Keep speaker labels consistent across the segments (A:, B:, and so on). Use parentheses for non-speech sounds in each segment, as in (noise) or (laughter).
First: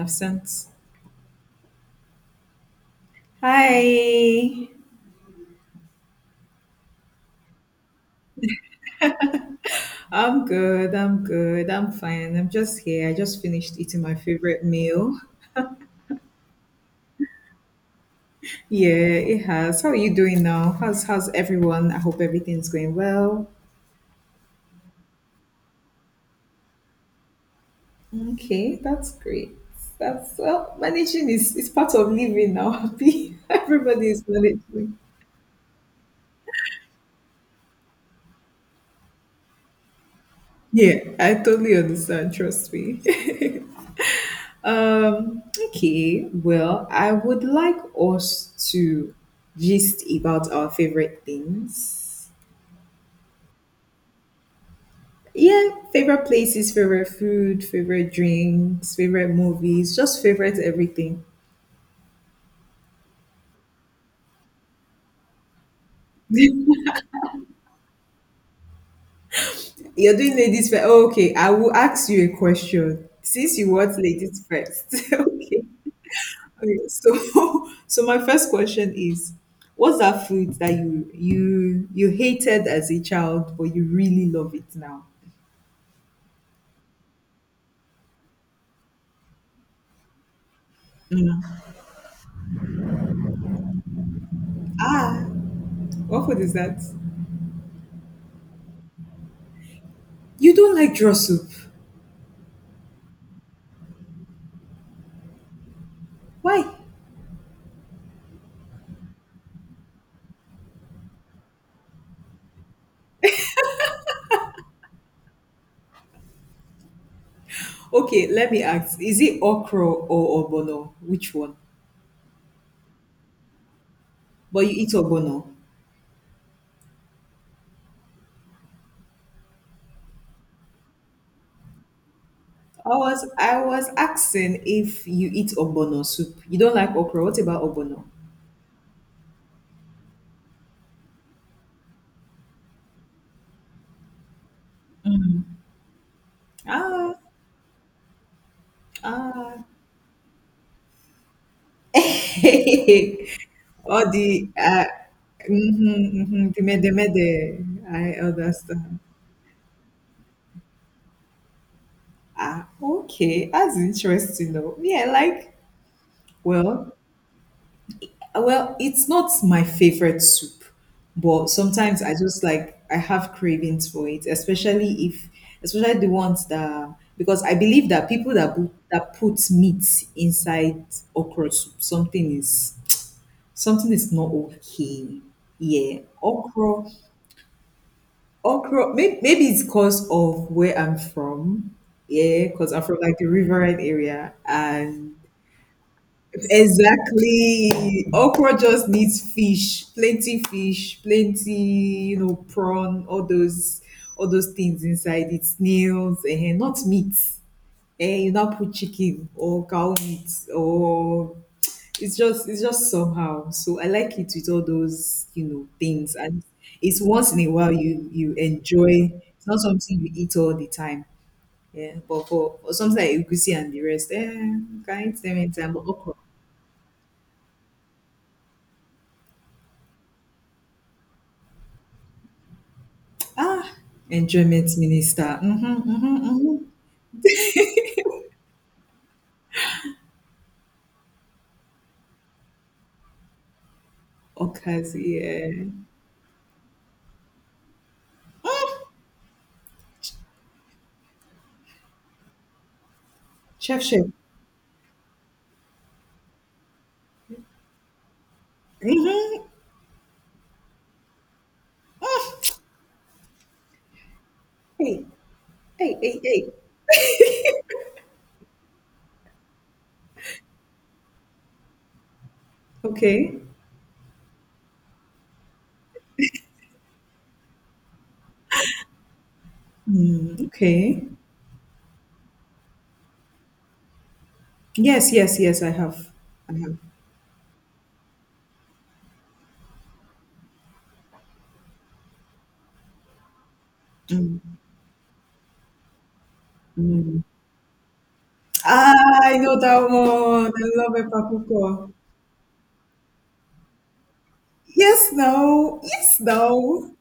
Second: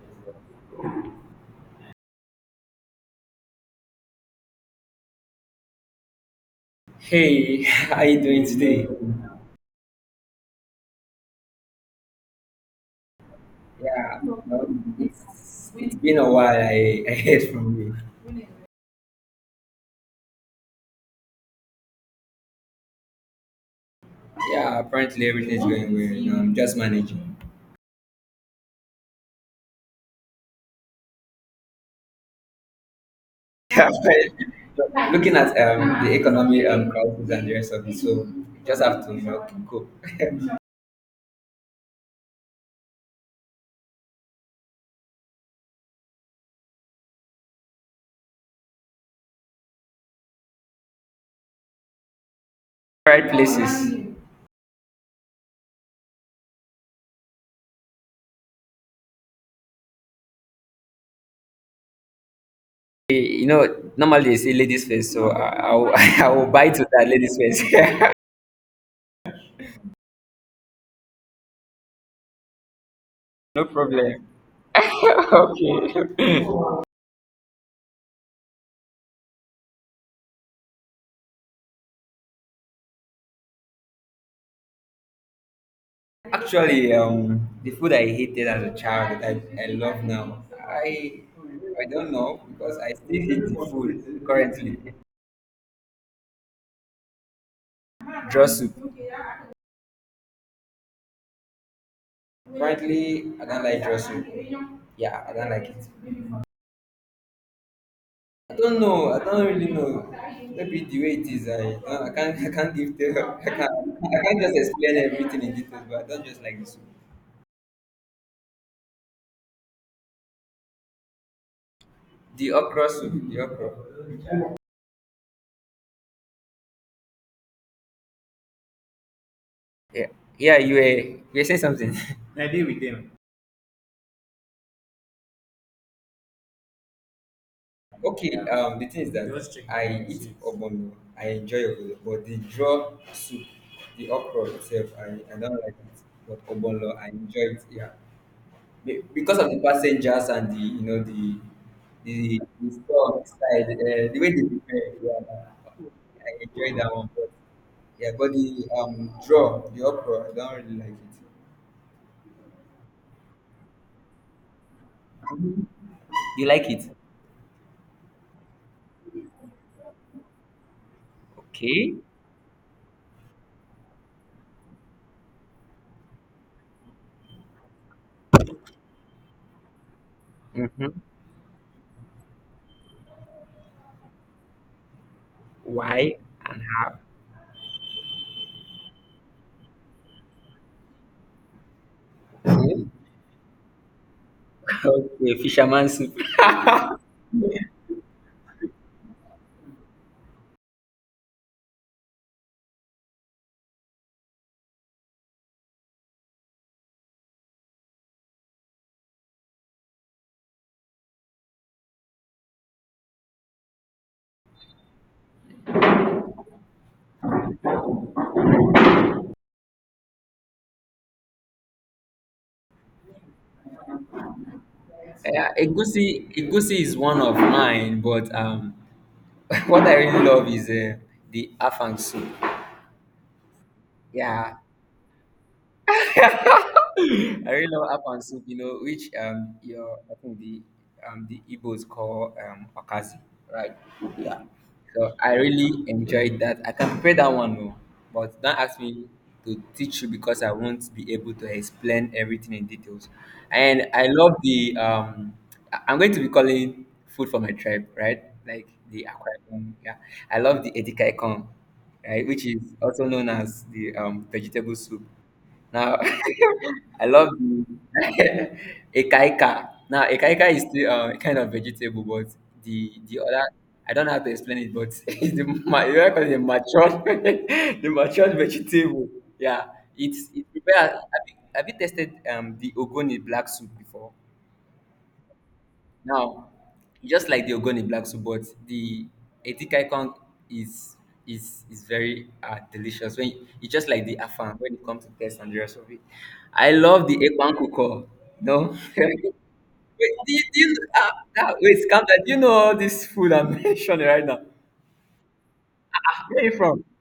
A: Absent. Hi.
B: Hey, (laughs) how you doing today?
A: I'm good. I'm good. I'm fine. I'm just here. I just finished eating my
B: Yeah, well,
A: favorite meal.
B: been a while. I heard from you.
A: Yeah, it has. How are you doing now? How's everyone? I hope everything's going well.
B: Yeah, apparently everything's going well. You know, I'm just managing. (laughs)
A: Okay, that's great. That's well, managing is part of living now. (laughs) Happy.
B: Yeah,
A: Everybody is managing.
B: but looking at the economy crisis and the rest of it, so just have to you know cope.
A: Yeah, I totally understand. Trust me. (laughs) Um, okay, well, I would like us to gist about our favorite things.
B: Right places.
A: Yeah, favorite places, favorite food, favorite drinks, favorite movies, just favorite everything.
B: You know, normally they say ladies first, so I will (laughs) I will buy to that ladies first. (laughs)
A: You're doing ladies first. Oh, okay, I will ask you a question since
B: No
A: you want
B: problem.
A: ladies first. (laughs)
B: (laughs)
A: Okay.
B: Okay.
A: Okay, so (laughs) so my first question is, what's that food that you hated as a child but you really love it now?
B: Actually, the food I hated as a child that I love now, I don't know because I still eat the food currently.
A: Ah, what food is that?
B: Draw soup.
A: You don't like draw soup.
B: Currently, I don't like draw soup. Yeah, I don't like it.
A: Why?
B: I don't know. I don't really know. Maybe the way it is, I don't, I can't (laughs) I can't give the I can't just explain everything in detail. But I don't just like the soup.
A: Okay, let me ask. Is it okra or obono? Which one?
B: The okra soup. The okra.
A: But you eat obono.
B: Yeah, yeah. You were saying something. (laughs)
A: I was asking if you eat obono soup. You don't like okra. What about obono?
B: Okay, yeah. The thing is that just check the I eat receipts. Obono. I enjoy obono, but the draw soup, the okra itself, I don't like it. But obono, I
A: Ah,
B: enjoy it. Yeah, be- because of the
A: ah.
B: passengers and the you know the the
A: (laughs)
B: store side,
A: Or
B: the
A: the
B: way they prepare. Yeah,
A: mm-hmm,
B: I
A: mm-hmm, the
B: enjoy
A: mede
B: that one. But
A: mede. I
B: yeah, but the
A: understand.
B: draw, the okra, I don't really like
A: Ah, okay. That's interesting though. Yeah, like
B: it. You like it?
A: well, well, it's not my favorite soup, but
B: Okay.
A: sometimes
B: (laughs)
A: I just like I have cravings for it, especially if especially the ones that because I believe that people that put meat inside okra soup, something is not okay. Yeah, okra, okra. Maybe, maybe it's cause of where I'm from. Yeah, because I'm from like the riverine area, and
B: Okay, fisherman soup.
A: exactly. Okra just needs fish, plenty, you know, prawn, all those things inside it, snails, and not meat. And you now put chicken or cow meat or it's just somehow. So I like it with all those, you know, things. And it's once in a while you enjoy it's not something you eat all the time. Yeah. But for something like egusi and the rest, eh, you can eat them
B: Yeah,
A: anytime. But okra.
B: egusi is one of mine, but (laughs) what I really love is the afang soup.
A: Ah,
B: Yeah,
A: enjoyment minister. Mhm, mhm, mhm.
B: (laughs) I really love Afan soup, you know, which your I think the Igbos call Okazi, right? Yeah.
A: Okazi,
B: So I
A: yeah.
B: really enjoyed that. I can prepare that one no, but don't ask
A: Ah,
B: me to teach you because I won't be able to explain everything in details.
A: chef,
B: And
A: chef.
B: I love the I- I'm going to be calling food for my tribe, right? Like the Akwa
A: Mm-hmm.
B: Ibom, yeah. I love the Edikaikong, right, which is also known as the vegetable soup.
A: Hey, hey,
B: Now,
A: hey, hey.
B: (laughs) I love the (laughs) ekaika. Now, ekaika is still kind of vegetable, but the
A: Okay.
B: other, I don't know how to explain it, but (laughs) it's the ma- you know, the matured, (laughs) the matured vegetable. Yeah,
A: Mm,
B: it's prepared.
A: okay.
B: Have you tasted the ogoni black soup before?
A: Yes, yes, yes. I have.
B: Now,
A: I have.
B: just like the Ogoni Black Soup, but the Etikai Kong is is very delicious. When it's just like the Afan when it comes to taste and the rest of it. I love the
A: Mm.
B: Ekwan Kuko. No, (laughs) wait,
A: Ah, I know that
B: do you,
A: one.
B: do
A: I
B: you,
A: love it,
B: uh, wait,
A: Papuko.
B: calm down. Do you know all this food I'm (laughs) mentioning right now?
A: Yes, no. Yes,
B: Ah, where you from?
A: no.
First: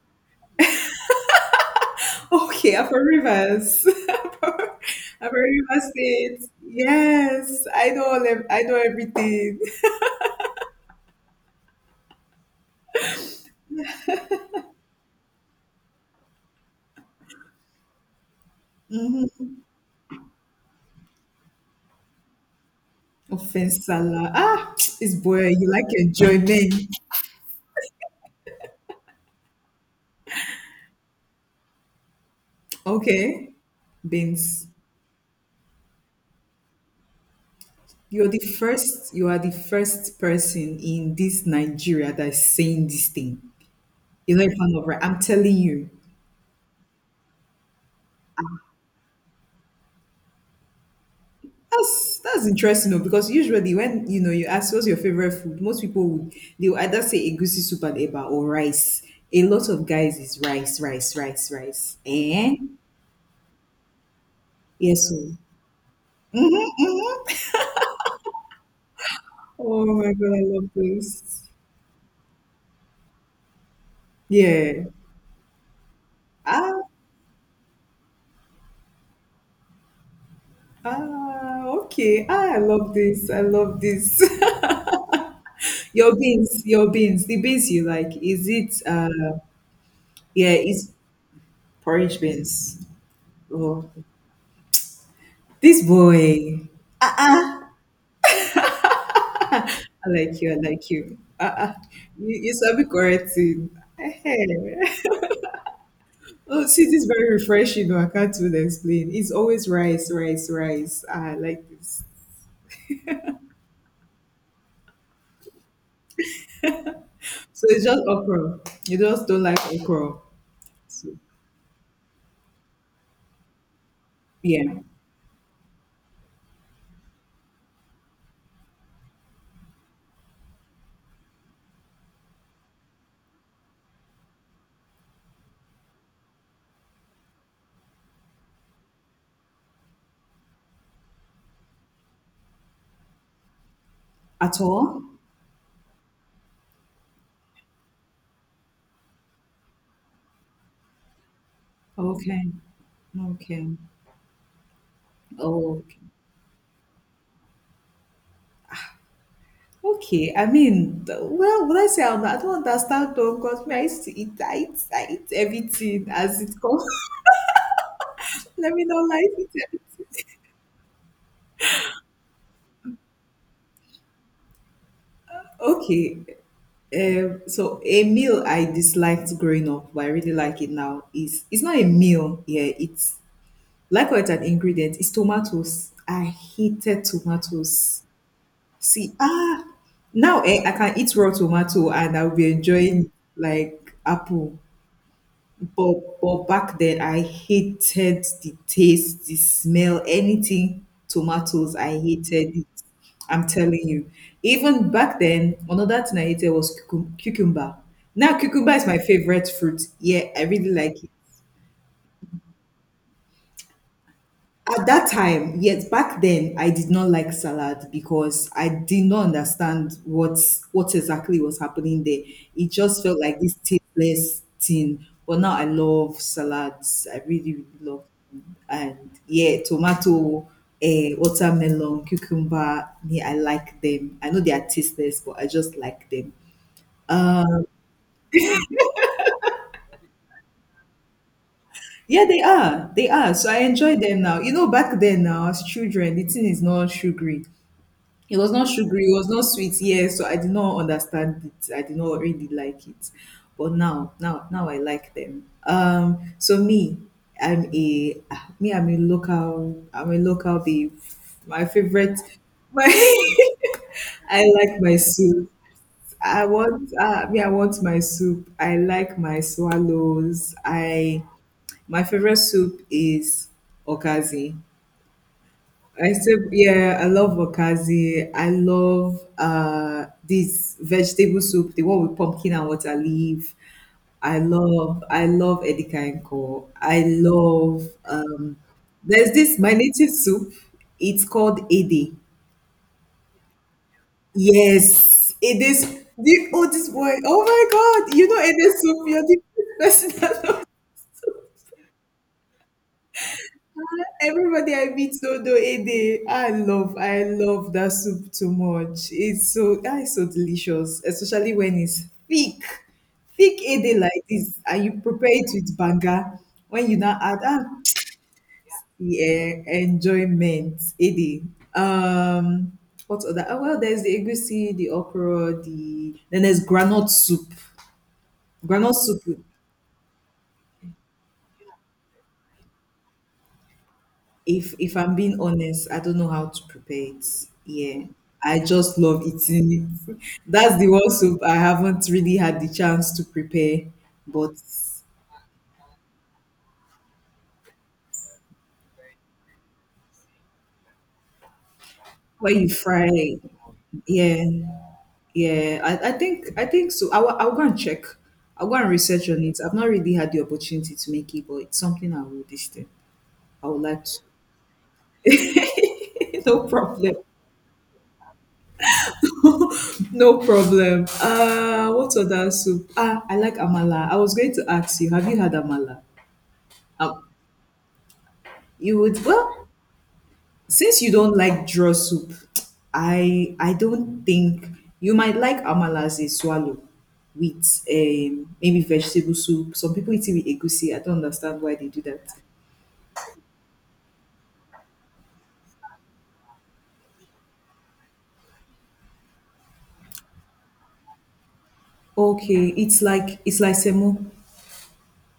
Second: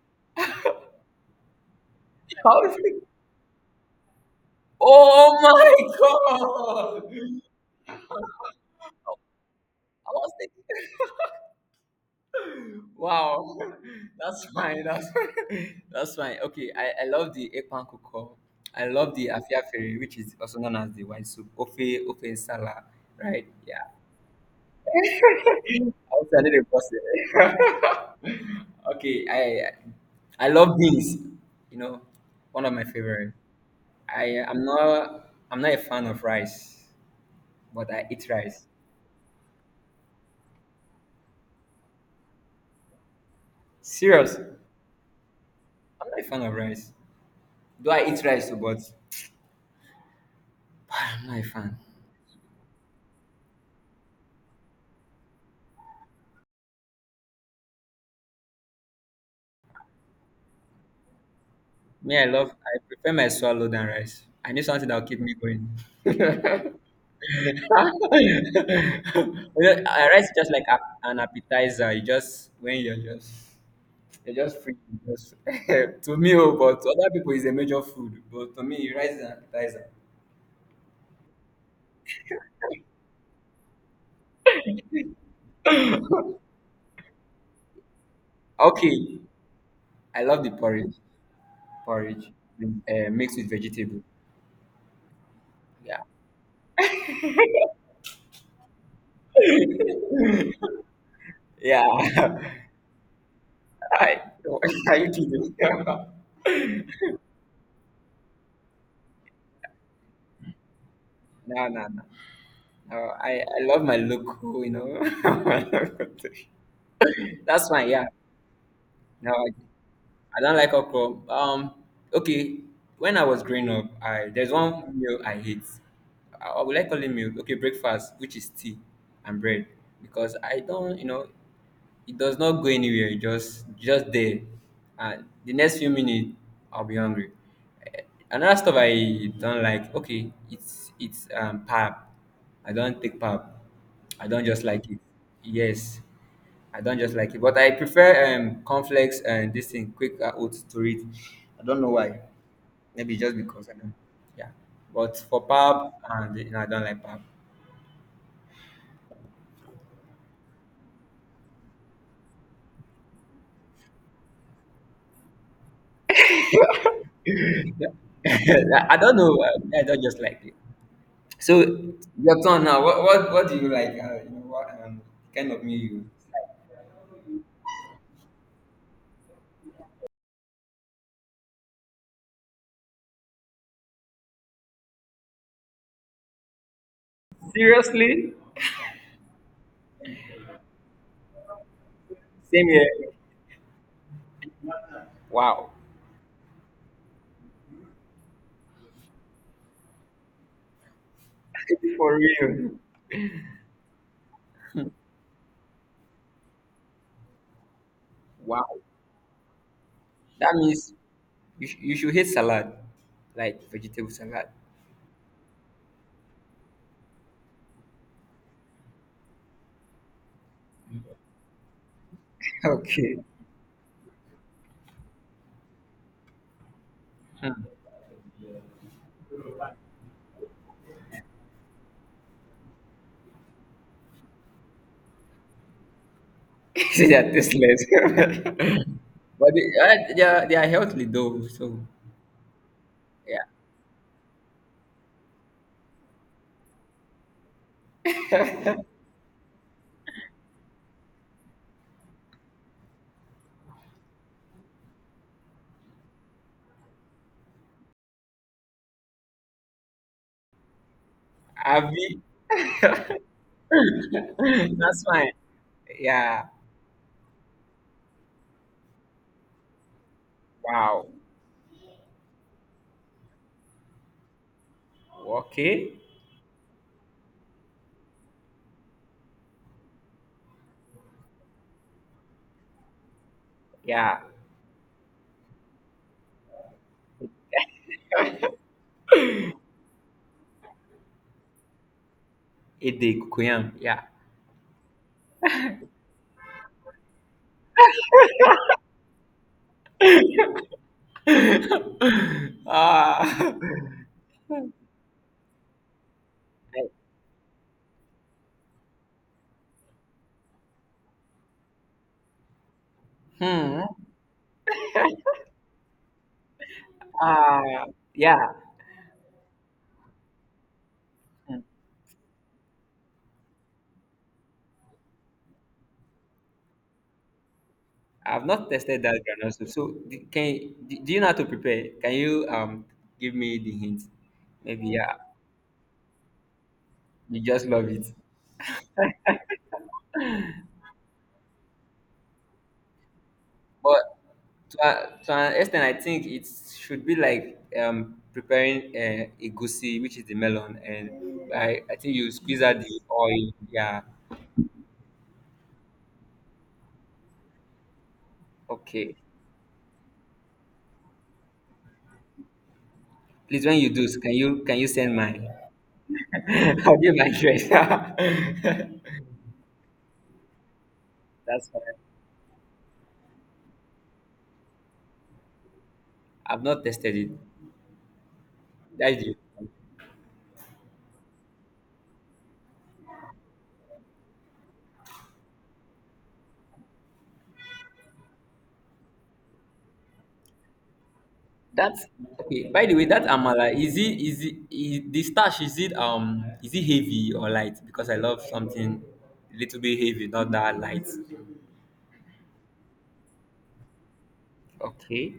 B: How
A: Okay,
B: is
A: I'm
B: it?
A: from Rivers. (laughs) I'm from
B: Oh
A: Rivers State.
B: my god!
A: Yes,
B: (laughs)
A: I
B: I
A: know. All ev- I know everything.
B: was thinking. (laughs) Wow, (laughs) that's fine. That's (laughs) that's fine. Okay, I love the ekpan koko. I love the afiafere, which is also known as the white soup. Ofe, ofe nsala, right?
A: Offense
B: Yeah.
A: salad. Ah,
B: (laughs)
A: it's boy. You like
B: I was a little
A: enjoyment.
B: busted. (laughs) Okay, I love beans. You know, one of my favorite.
A: Okay.
B: I I'm
A: Beans.
B: not I'm not a fan of rice, but I eat
A: You're the
B: rice.
A: first, you are the first person in this Nigeria that is saying this thing.
B: Serious,
A: You're not a
B: I'm
A: fan of rice. I'm telling you.
B: not a fan of rice. Do I eat rice? But (sighs) I'm not a fan.
A: That's interesting though, because usually when you know you ask what's your favorite food, most people would they will either say egusi soup and eba or rice. A lot of guys is rice, rice, rice, rice.
B: Me, I love,
A: Eh?
B: I prefer my swallow than rice. I need something that'll
A: Yes.
B: keep me
A: Oh.
B: going. (laughs) You know,
A: Oh my
B: rice is
A: god, I
B: just like
A: love
B: a, an
A: this.
B: appetizer. You just when you're just free.
A: Yeah.
B: You just (laughs) to me, oh,
A: Ah,
B: but to other people, it's a major food. But to me, rice is an appetizer.
A: ah, okay. Ah, I love this. I love this. (laughs) Your beans, your beans, the beans you like. Is it
B: Okay, I love the
A: yeah, it's
B: porridge.
A: porridge
B: Porridge
A: beans.
B: mixed with
A: Oh
B: vegetable.
A: this
B: Yeah,
A: boy. I like you, I like you. Ah, ah. You,
B: yeah.
A: you sabi correct thing.
B: (laughs) I,
A: Ehe.
B: (laughs) are you kidding? (laughs) No,
A: (laughs) Oh, see this is very refreshing though. I can't even explain. It's always rice, rice, rice. Ah, I
B: no,
A: like
B: no.
A: this.
B: Oh, I love my local, you know. (laughs)
A: So
B: That's
A: it's
B: fine,
A: just
B: yeah.
A: okra. You just
B: No,
A: don't like okra.
B: I don't like
A: So,
B: okra. Okay. When I was growing up, I there's
A: yeah.
B: one meal I hate. I would like only meal. Okay, breakfast, which is tea and bread, because I don't, you know, it does not go anywhere. It just there, and the next few minutes I'll be hungry. Eh, Another stuff I don't like. Okay, it's pap. I don't take pap. I don't
A: At
B: just like it.
A: all?
B: Yes, I don't just like it. But I prefer conflicts and this thing quick oats to it. I don't know why.
A: Okay.
B: Maybe just because I
A: Okay.
B: don't. Yeah, but for
A: Oh,
B: pap and you know, I don't like pap.
A: okay. I mean, the- well, would I say I'm, not, I don't understand though, because me, I used to eat, I eat everything as it comes.
B: (laughs)
A: (laughs) Let me
B: I
A: not lie,
B: don't know.
A: I eat
B: I
A: everything.
B: don't just like it. So your turn now. What do you like? You know what kind of music?
A: Okay. So a meal I disliked growing up, but I really like it now. Is it's not a meal, yeah. It's like what an ingredient. It's tomatoes. I hated tomatoes.
B: Seriously?
A: See, ah, now eh, I can eat raw tomato and I'll be
B: Same here.
A: enjoying like apple.
B: Wow.
A: But back then I hated the taste, the smell, anything tomatoes,
B: (laughs)
A: I
B: For
A: hated it.
B: real.
A: I'm telling you. Even back then, another thing I hated was cucumber. Now cucumber
B: Wow.
A: is my favorite fruit. Yeah, I
B: That
A: really
B: means
A: like it.
B: you, sh- you should hate salad, like vegetable salad.
A: At that time, yes, back then I did not like salad because I did not understand what exactly was happening there. It just felt
B: Okay.
A: like this tasteless thing. But now I love salads. I really, really love them. And yeah, tomato, eh, watermelon, cucumber. Yeah, I like them. I know they are tasteless, but I just like them.
B: (laughs) See, they are tasteless. (laughs) But they are healthy though. So
A: Yeah, they are. They are.
B: yeah.
A: So I enjoy them now. You know, back then now as children, the thing is not sugary. It was not sugary, it was not sweet, yes. So I did not understand it. I did not really like it. But now I like them. So me, I'm a ah, me, I'm a local babe. My favorite
B: Abi.
A: (laughs) my I
B: (laughs)
A: like my
B: That's fine.
A: soup.
B: Yeah.
A: I want me, I want my soup. I like my swallows.
B: Wow.
A: I my favorite soup is okazi.
B: Okay.
A: I said, yeah, I love wakazi. I love this vegetable soup, the one with pumpkin and water leaf.
B: Yeah.
A: I love edikaikong. I love there's this my native soup. It's called ede.
B: Ede kokoyam. Yeah.
A: Yes, it is the oldest boy. Oh my god, you know ede soup, you're the (laughs) best person.
B: (laughs) Ah.
A: Everybody I meet Odo Ede, I love that soup too much. It's so that is so delicious, especially when it's thick, thick
B: Hmm.
A: Ede like this, and you prepare it with banga. When you now add, ah,
B: Ah. Yeah.
A: yeah, enjoyment Ede. Um, what other? Oh, well, there's the egusi, the okra, the then there's granite soup.
B: I've not
A: Granite
B: tested
A: soup.
B: that granola soup. So d- can d- do you know how to prepare? Can you give me the hint? Maybe
A: If I'm
B: yeah.
A: being honest, I don't know how to prepare it.
B: You just love
A: Yeah.
B: it.
A: I just love eating it. That's the one soup I haven't really had the chance to prepare.
B: But
A: But
B: to, a- to an extent, I think it should be like preparing a goosey, which is the melon, and I think you
A: when
B: squeeze
A: you
B: out the
A: fry,
B: oil. Yeah.
A: yeah, yeah. I think so. I will, I'll go and check. I'll go and
B: Okay.
A: research on it. I've not really had the opportunity to make it, but it's something I will this thing.
B: Please,
A: I
B: when
A: would
B: you
A: like
B: do,
A: to.
B: can you send mine?
A: (laughs)
B: (laughs)
A: No
B: How do you
A: problem.
B: migrate? (laughs) That's
A: (laughs) No problem.
B: fine.
A: What other soup? Ah, I like amala. I was going to ask you, have you had amala?
B: I've not tested
A: Um,
B: it.
A: you would
B: That's you.
A: well since you don't like draw soup, I don't think you might like amala as a swallow with maybe vegetable soup. Some people eat it with egusi. I don't understand why they do
B: That's
A: that.
B: okay. By the way, that amala is it is it is, the starch is it heavy or light? Because I love something a little bit heavy, not that light.
A: Okay, it's like semo.
B: Okay.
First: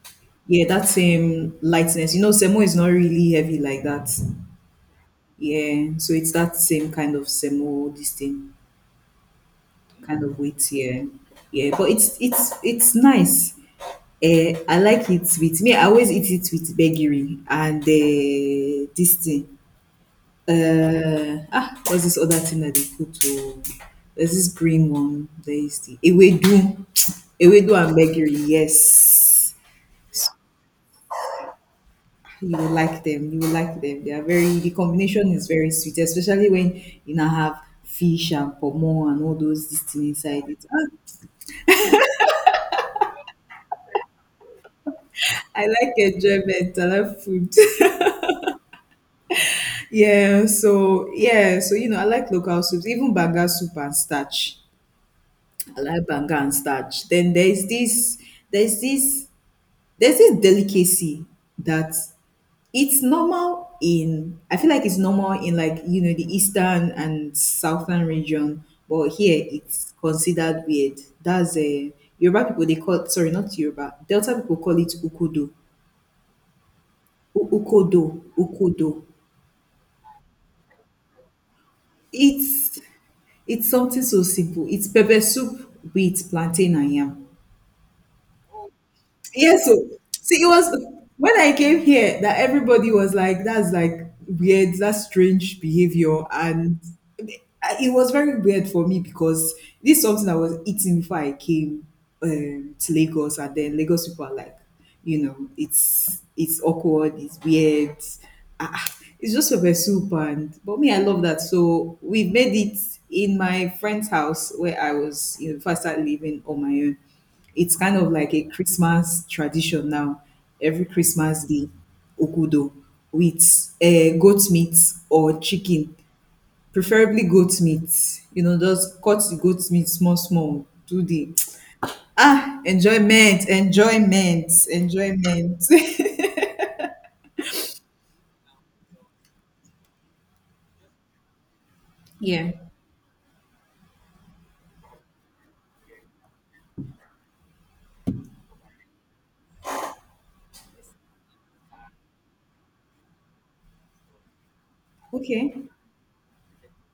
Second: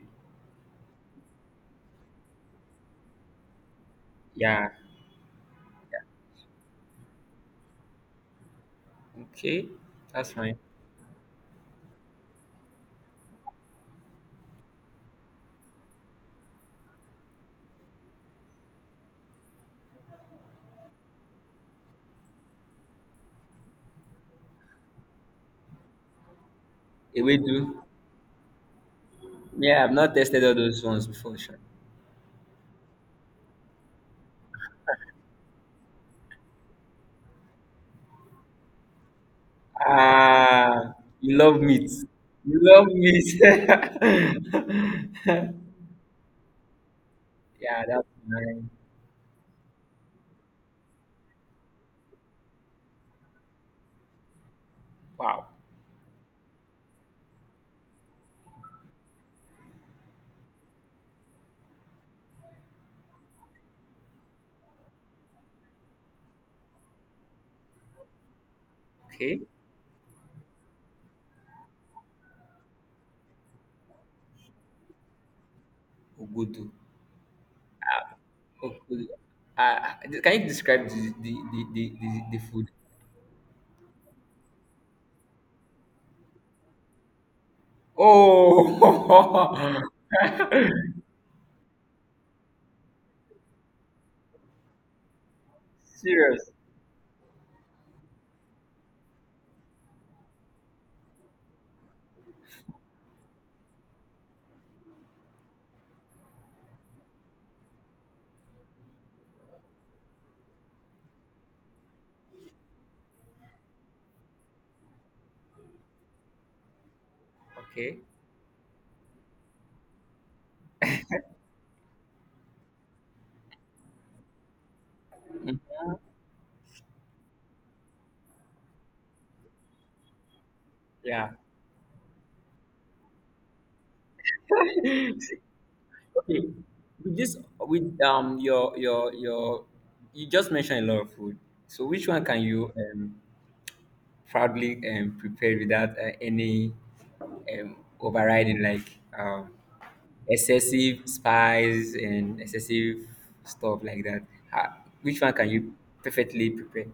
A: Yeah, that same lightness. You know, semo is not really heavy like that.
B: Yeah.
A: Yeah, so it's that same kind of semo, this thing
B: Okay.
A: kind
B: That's
A: of
B: fine.
A: weight. Yeah, yeah, but it's it's nice. Eh, I like it with me. I always eat it with gbegiri and eh, this thing. Ah, what's this other thing that they put? To? There's this green one. There is the ewedu, (tsk)
B: We
A: ewedu
B: do.
A: and gbegiri. Yes,
B: Yeah, I've not tested all those ones before, sure.
A: you will like them. You will like them. They are very. The combination is very sweet, especially when you now have fish and pomo and all those things inside it.
B: Ah,
A: Ah,
B: you love meat. You love meat. (laughs) Yeah,
A: I like enjoyment. I love food.
B: that's nice.
A: Yeah, so yeah, so you know, I like local soups, even banga soup and starch.
B: Wow.
A: I like banga and starch. Then there's this, there's this delicacy that it's normal in. I feel like it's normal in like you know the eastern and southern region, but here
B: Okay.
A: it's considered weird. That's a Yoruba people they call sorry not Yoruba Delta people call it ukudo,
B: Ogodo.
A: Ukodo, ukodo.
B: Ogodo. Uh, can you describe the food?
A: It's It's something so simple. It's pepper soup with plantain and yam.
B: Oh,
A: Yeah, so
B: (laughs)
A: see, it was when I came here that everybody was like, "That's like weird. That's strange behavior,"
B: serious.
A: and it was very weird for me because this is something I was eating before I came to Lagos, and then Lagos people are like, you know, it's awkward, it's weird. Ah, ah, it's just pepper soup, and but me, I love that. So we made it in my friend's house where I was, you know, before I started living on my own. It's kind
B: Okay.
A: of like a Christmas tradition now. Every Christmas day, okudo with goat meat or
B: Mm.
A: chicken, preferably goat meat. You know, just cut the goat meat small, small. Do
B: Yeah.
A: the (tsk) ah enjoyment, enjoyment, enjoyment. (laughs)
B: Okay. With this, with you just mentioned a lot of food. So which one can
A: Yeah.
B: you proudly prepare without any um overriding like um excessive spice and excessive stuff like that. Uh, which one can
A: Okay.
B: you perfectly prepare?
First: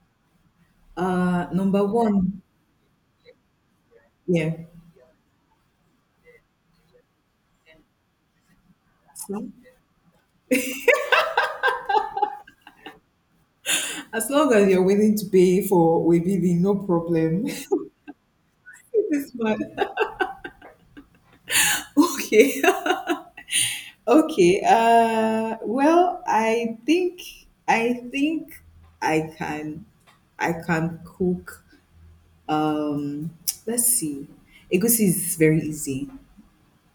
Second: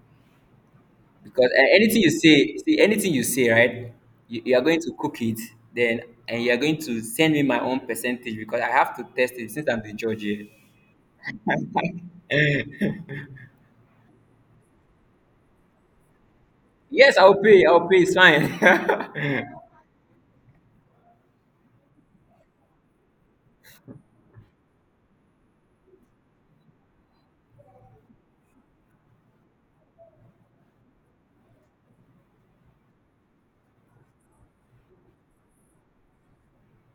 B: Because
A: Number
B: anything you
A: one.
B: say, see anything you say, right? You,
A: Yeah.
B: you are going to cook it, then and you are going to send me my own percentage because I have to
A: As
B: test it
A: long
B: since I'm the judge here.
A: as long as you're willing to pay for waybill, no
B: Yes, I'll
A: problem.
B: pay.
A: (laughs)
B: I'll pay. It's fine.
A: This man. (laughs) Okay. (laughs) Okay. Well, I think I can I can cook. Um, (tsk) let's see. Egusi is very easy.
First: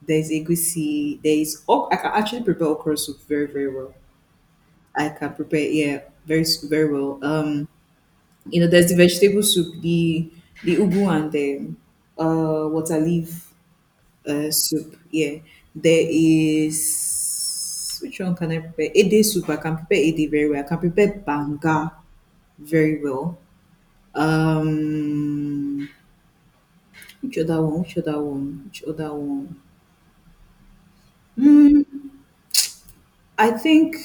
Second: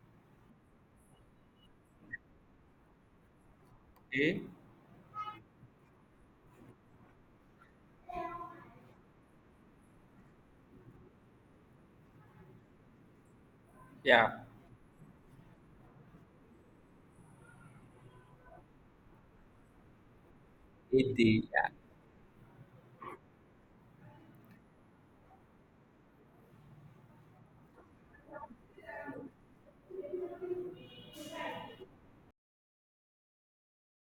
A: There's egusi. There oh I can actually prepare okra soup very very well.
B: (laughs) Okay.
A: I can prepare yeah very very well. You know, there's the vegetable soup, the ugu and the water leaf
B: Yeah.
A: soup. Yeah, there is which one can I prepare? Ede soup. I can prepare ede very well. I can
B: It
A: prepare
B: did. Yeah.
A: banga very well. Um, which other one? Which other one? Which other one? Hmm. I think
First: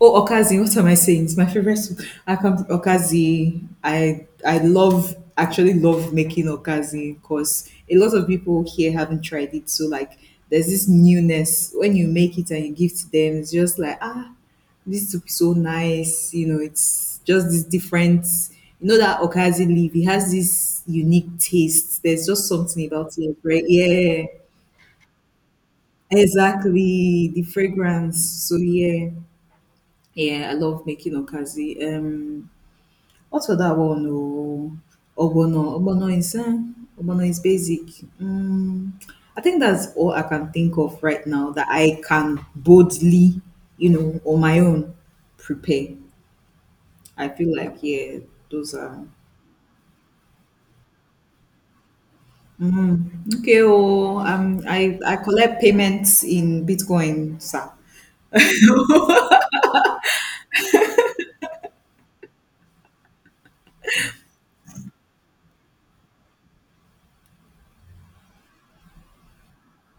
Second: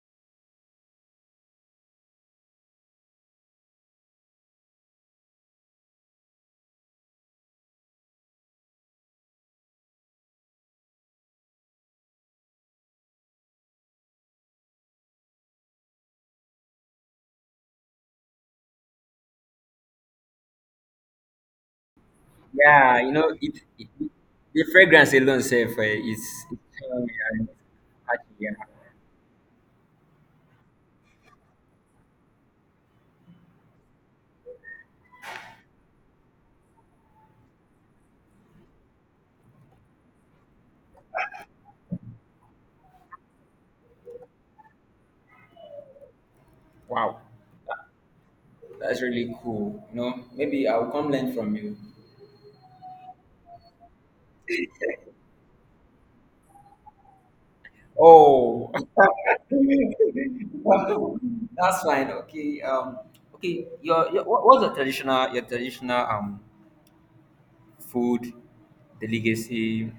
A: oh Okazi, what am I saying? It's my favorite soup. I come from Okazi. I love actually love making Okazi because a lot of people here haven't tried it. So like there's this newness when you make it and you give to them, it's just like ah this soup is so nice, you know, it's just this different you know that Okazi leaf, it has this unique taste. There's just something
B: Yeah. You
A: about it,
B: know, it,
A: right?
B: it,
A: Yeah.
B: the fragrance alone, safe, is. It's-
A: Exactly. The
B: yeah,
A: fragrance.
B: it's yeah.
A: So yeah. Yeah, I love making okazi. What's for that one? Oh, ogbono. Ogbono is ogbono is basic. I think that's all I can think of right now that I can boldly, you know, on my own prepare.
B: Wow.
A: I feel like yeah, those
B: That's
A: are
B: really cool. You know, maybe I'll come learn from you.
A: okay. Oh, I collect payments in Bitcoin, sir.
B: Oh, (laughs) that's fine. Okay. Okay. Your what- what's your traditional food, the legacy,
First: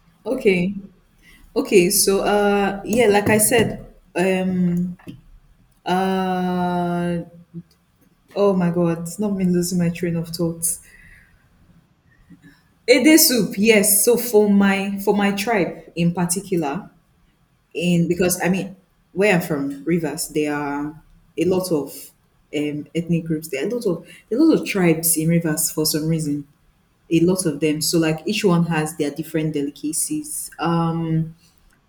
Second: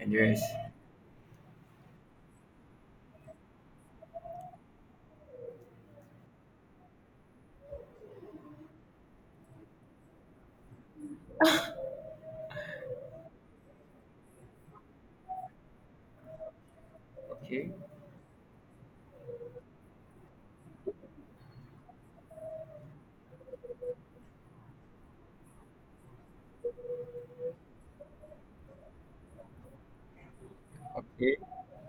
B: and the rest?
A: Okay. Okay, so yeah, like I said, um uh oh my God, not me losing my train of thought. Ede soup, yes. So for my tribe in particular,
B: Okay.
A: in because I mean where I'm from, Rivers, there are a lot of ethnic groups. There are a lot of tribes in Rivers for some reason. A lot of them. So like each one has their different delicacies.
B: Okay.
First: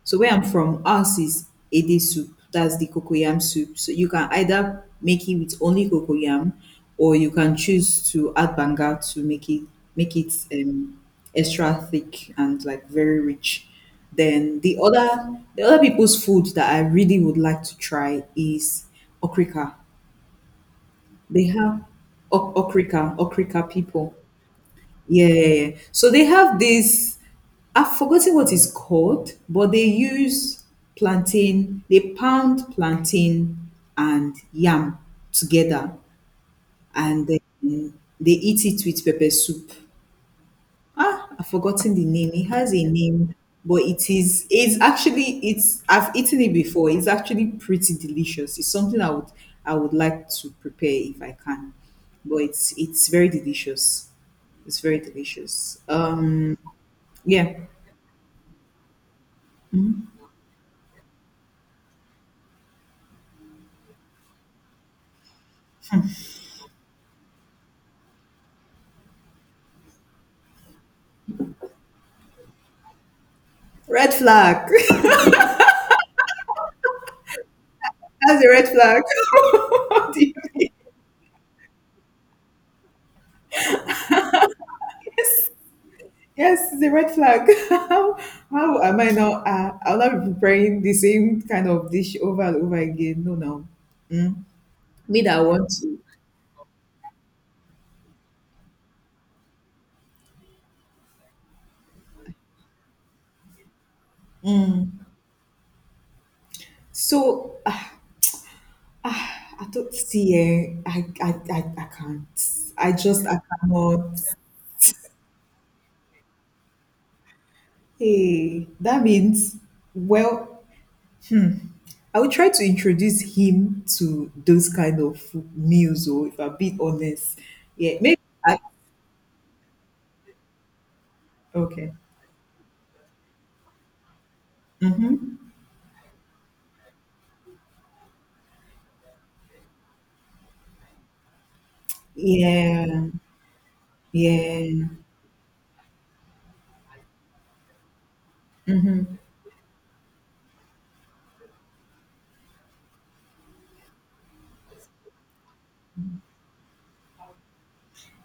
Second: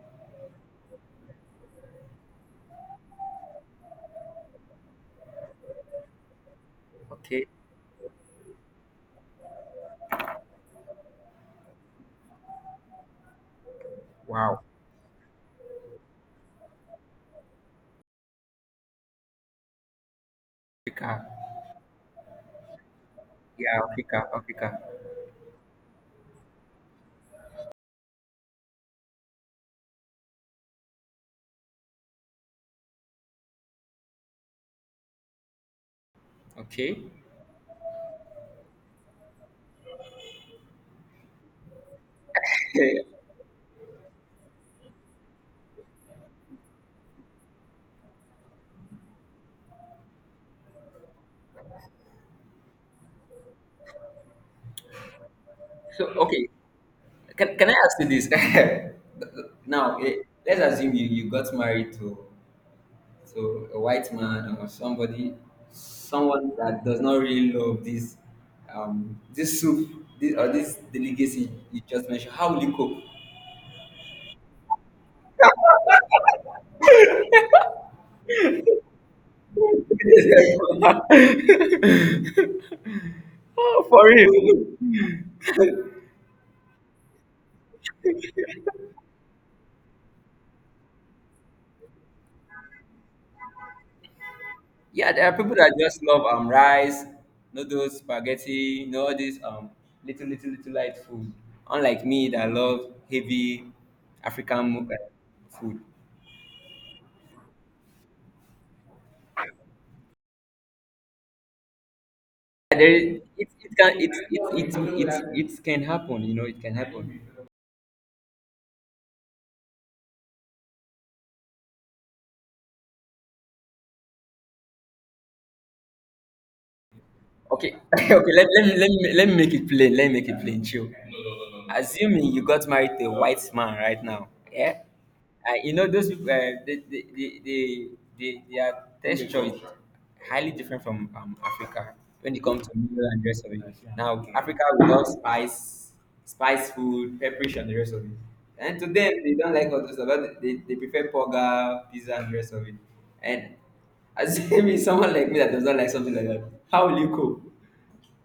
A: So where I'm from, ours is ede soup. That's the cocoyam soup. So you can either make it with only cocoyam, or you
B: Okay.
A: can choose to add banga to make it extra thick and like very rich. Then
B: Wow.
A: the other people's food that I really would like to try is okrika.
B: Africa.
A: They have okrika okrika
B: Yeah.
A: people.
B: Africa. Africa.
A: Yeah, yeah, yeah. So they have this, I've forgotten what it's called, but they use plantain, they pound plantain and yam together
B: Okay.
A: and then they eat it with pepper soup. Ah, I've forgotten the name. It has a
B: Okay.
A: name, but it is, it's actually, it's, I've eaten it before. It's actually pretty delicious. It's something I would like to prepare if I can, but it's very delicious. It's very delicious.
B: So okay.
A: Yeah.
B: Can I ask you this? (laughs) Now, let's assume you, you got married to so a white man or somebody, someone that does not really love this, this soup, this, or this delicacy you just mentioned, how will you cope?
A: Red flag. (laughs) That's a red flag. (laughs) What do you mean?
B: (laughs) Oh, for real.
A: Yes, it's a red flag. (laughs) How am I not? I'll not be preparing the same kind of dish over and over again. No, no.
B: Yeah,
A: Me
B: there are
A: that I
B: people
A: want
B: that
A: to.
B: just love rice, noodles, spaghetti, you know, all this little little little light food. Unlike me that love heavy African mo- food.
A: So I don't see. I can't.
B: Yeah,
A: I
B: there is,
A: just I
B: it can it
A: cannot.
B: it, it it it can happen you know it can happen
A: Hey, that means well. I will try to introduce him to those kind of food meals. Or if I'm being honest,
B: okay (laughs)
A: yeah, maybe.
B: okay let,
A: I,
B: let, me, let me let me make it plain let me make it plain chill.
A: okay.
B: Assuming you got married to a white man right now, yeah?
A: Mm-hmm.
B: You know, those people, they, their texture is highly different from Africa when it comes to meal
A: Yeah,
B: and the rest of it. Now, Africa, we
A: yeah.
B: love spice, spice food, preparation, and the rest of it. And to them, they don't like all those stuff. But they prefer burger, pizza, and the rest of it. And assuming (laughs) someone like me that does not like something like that, how will you cope?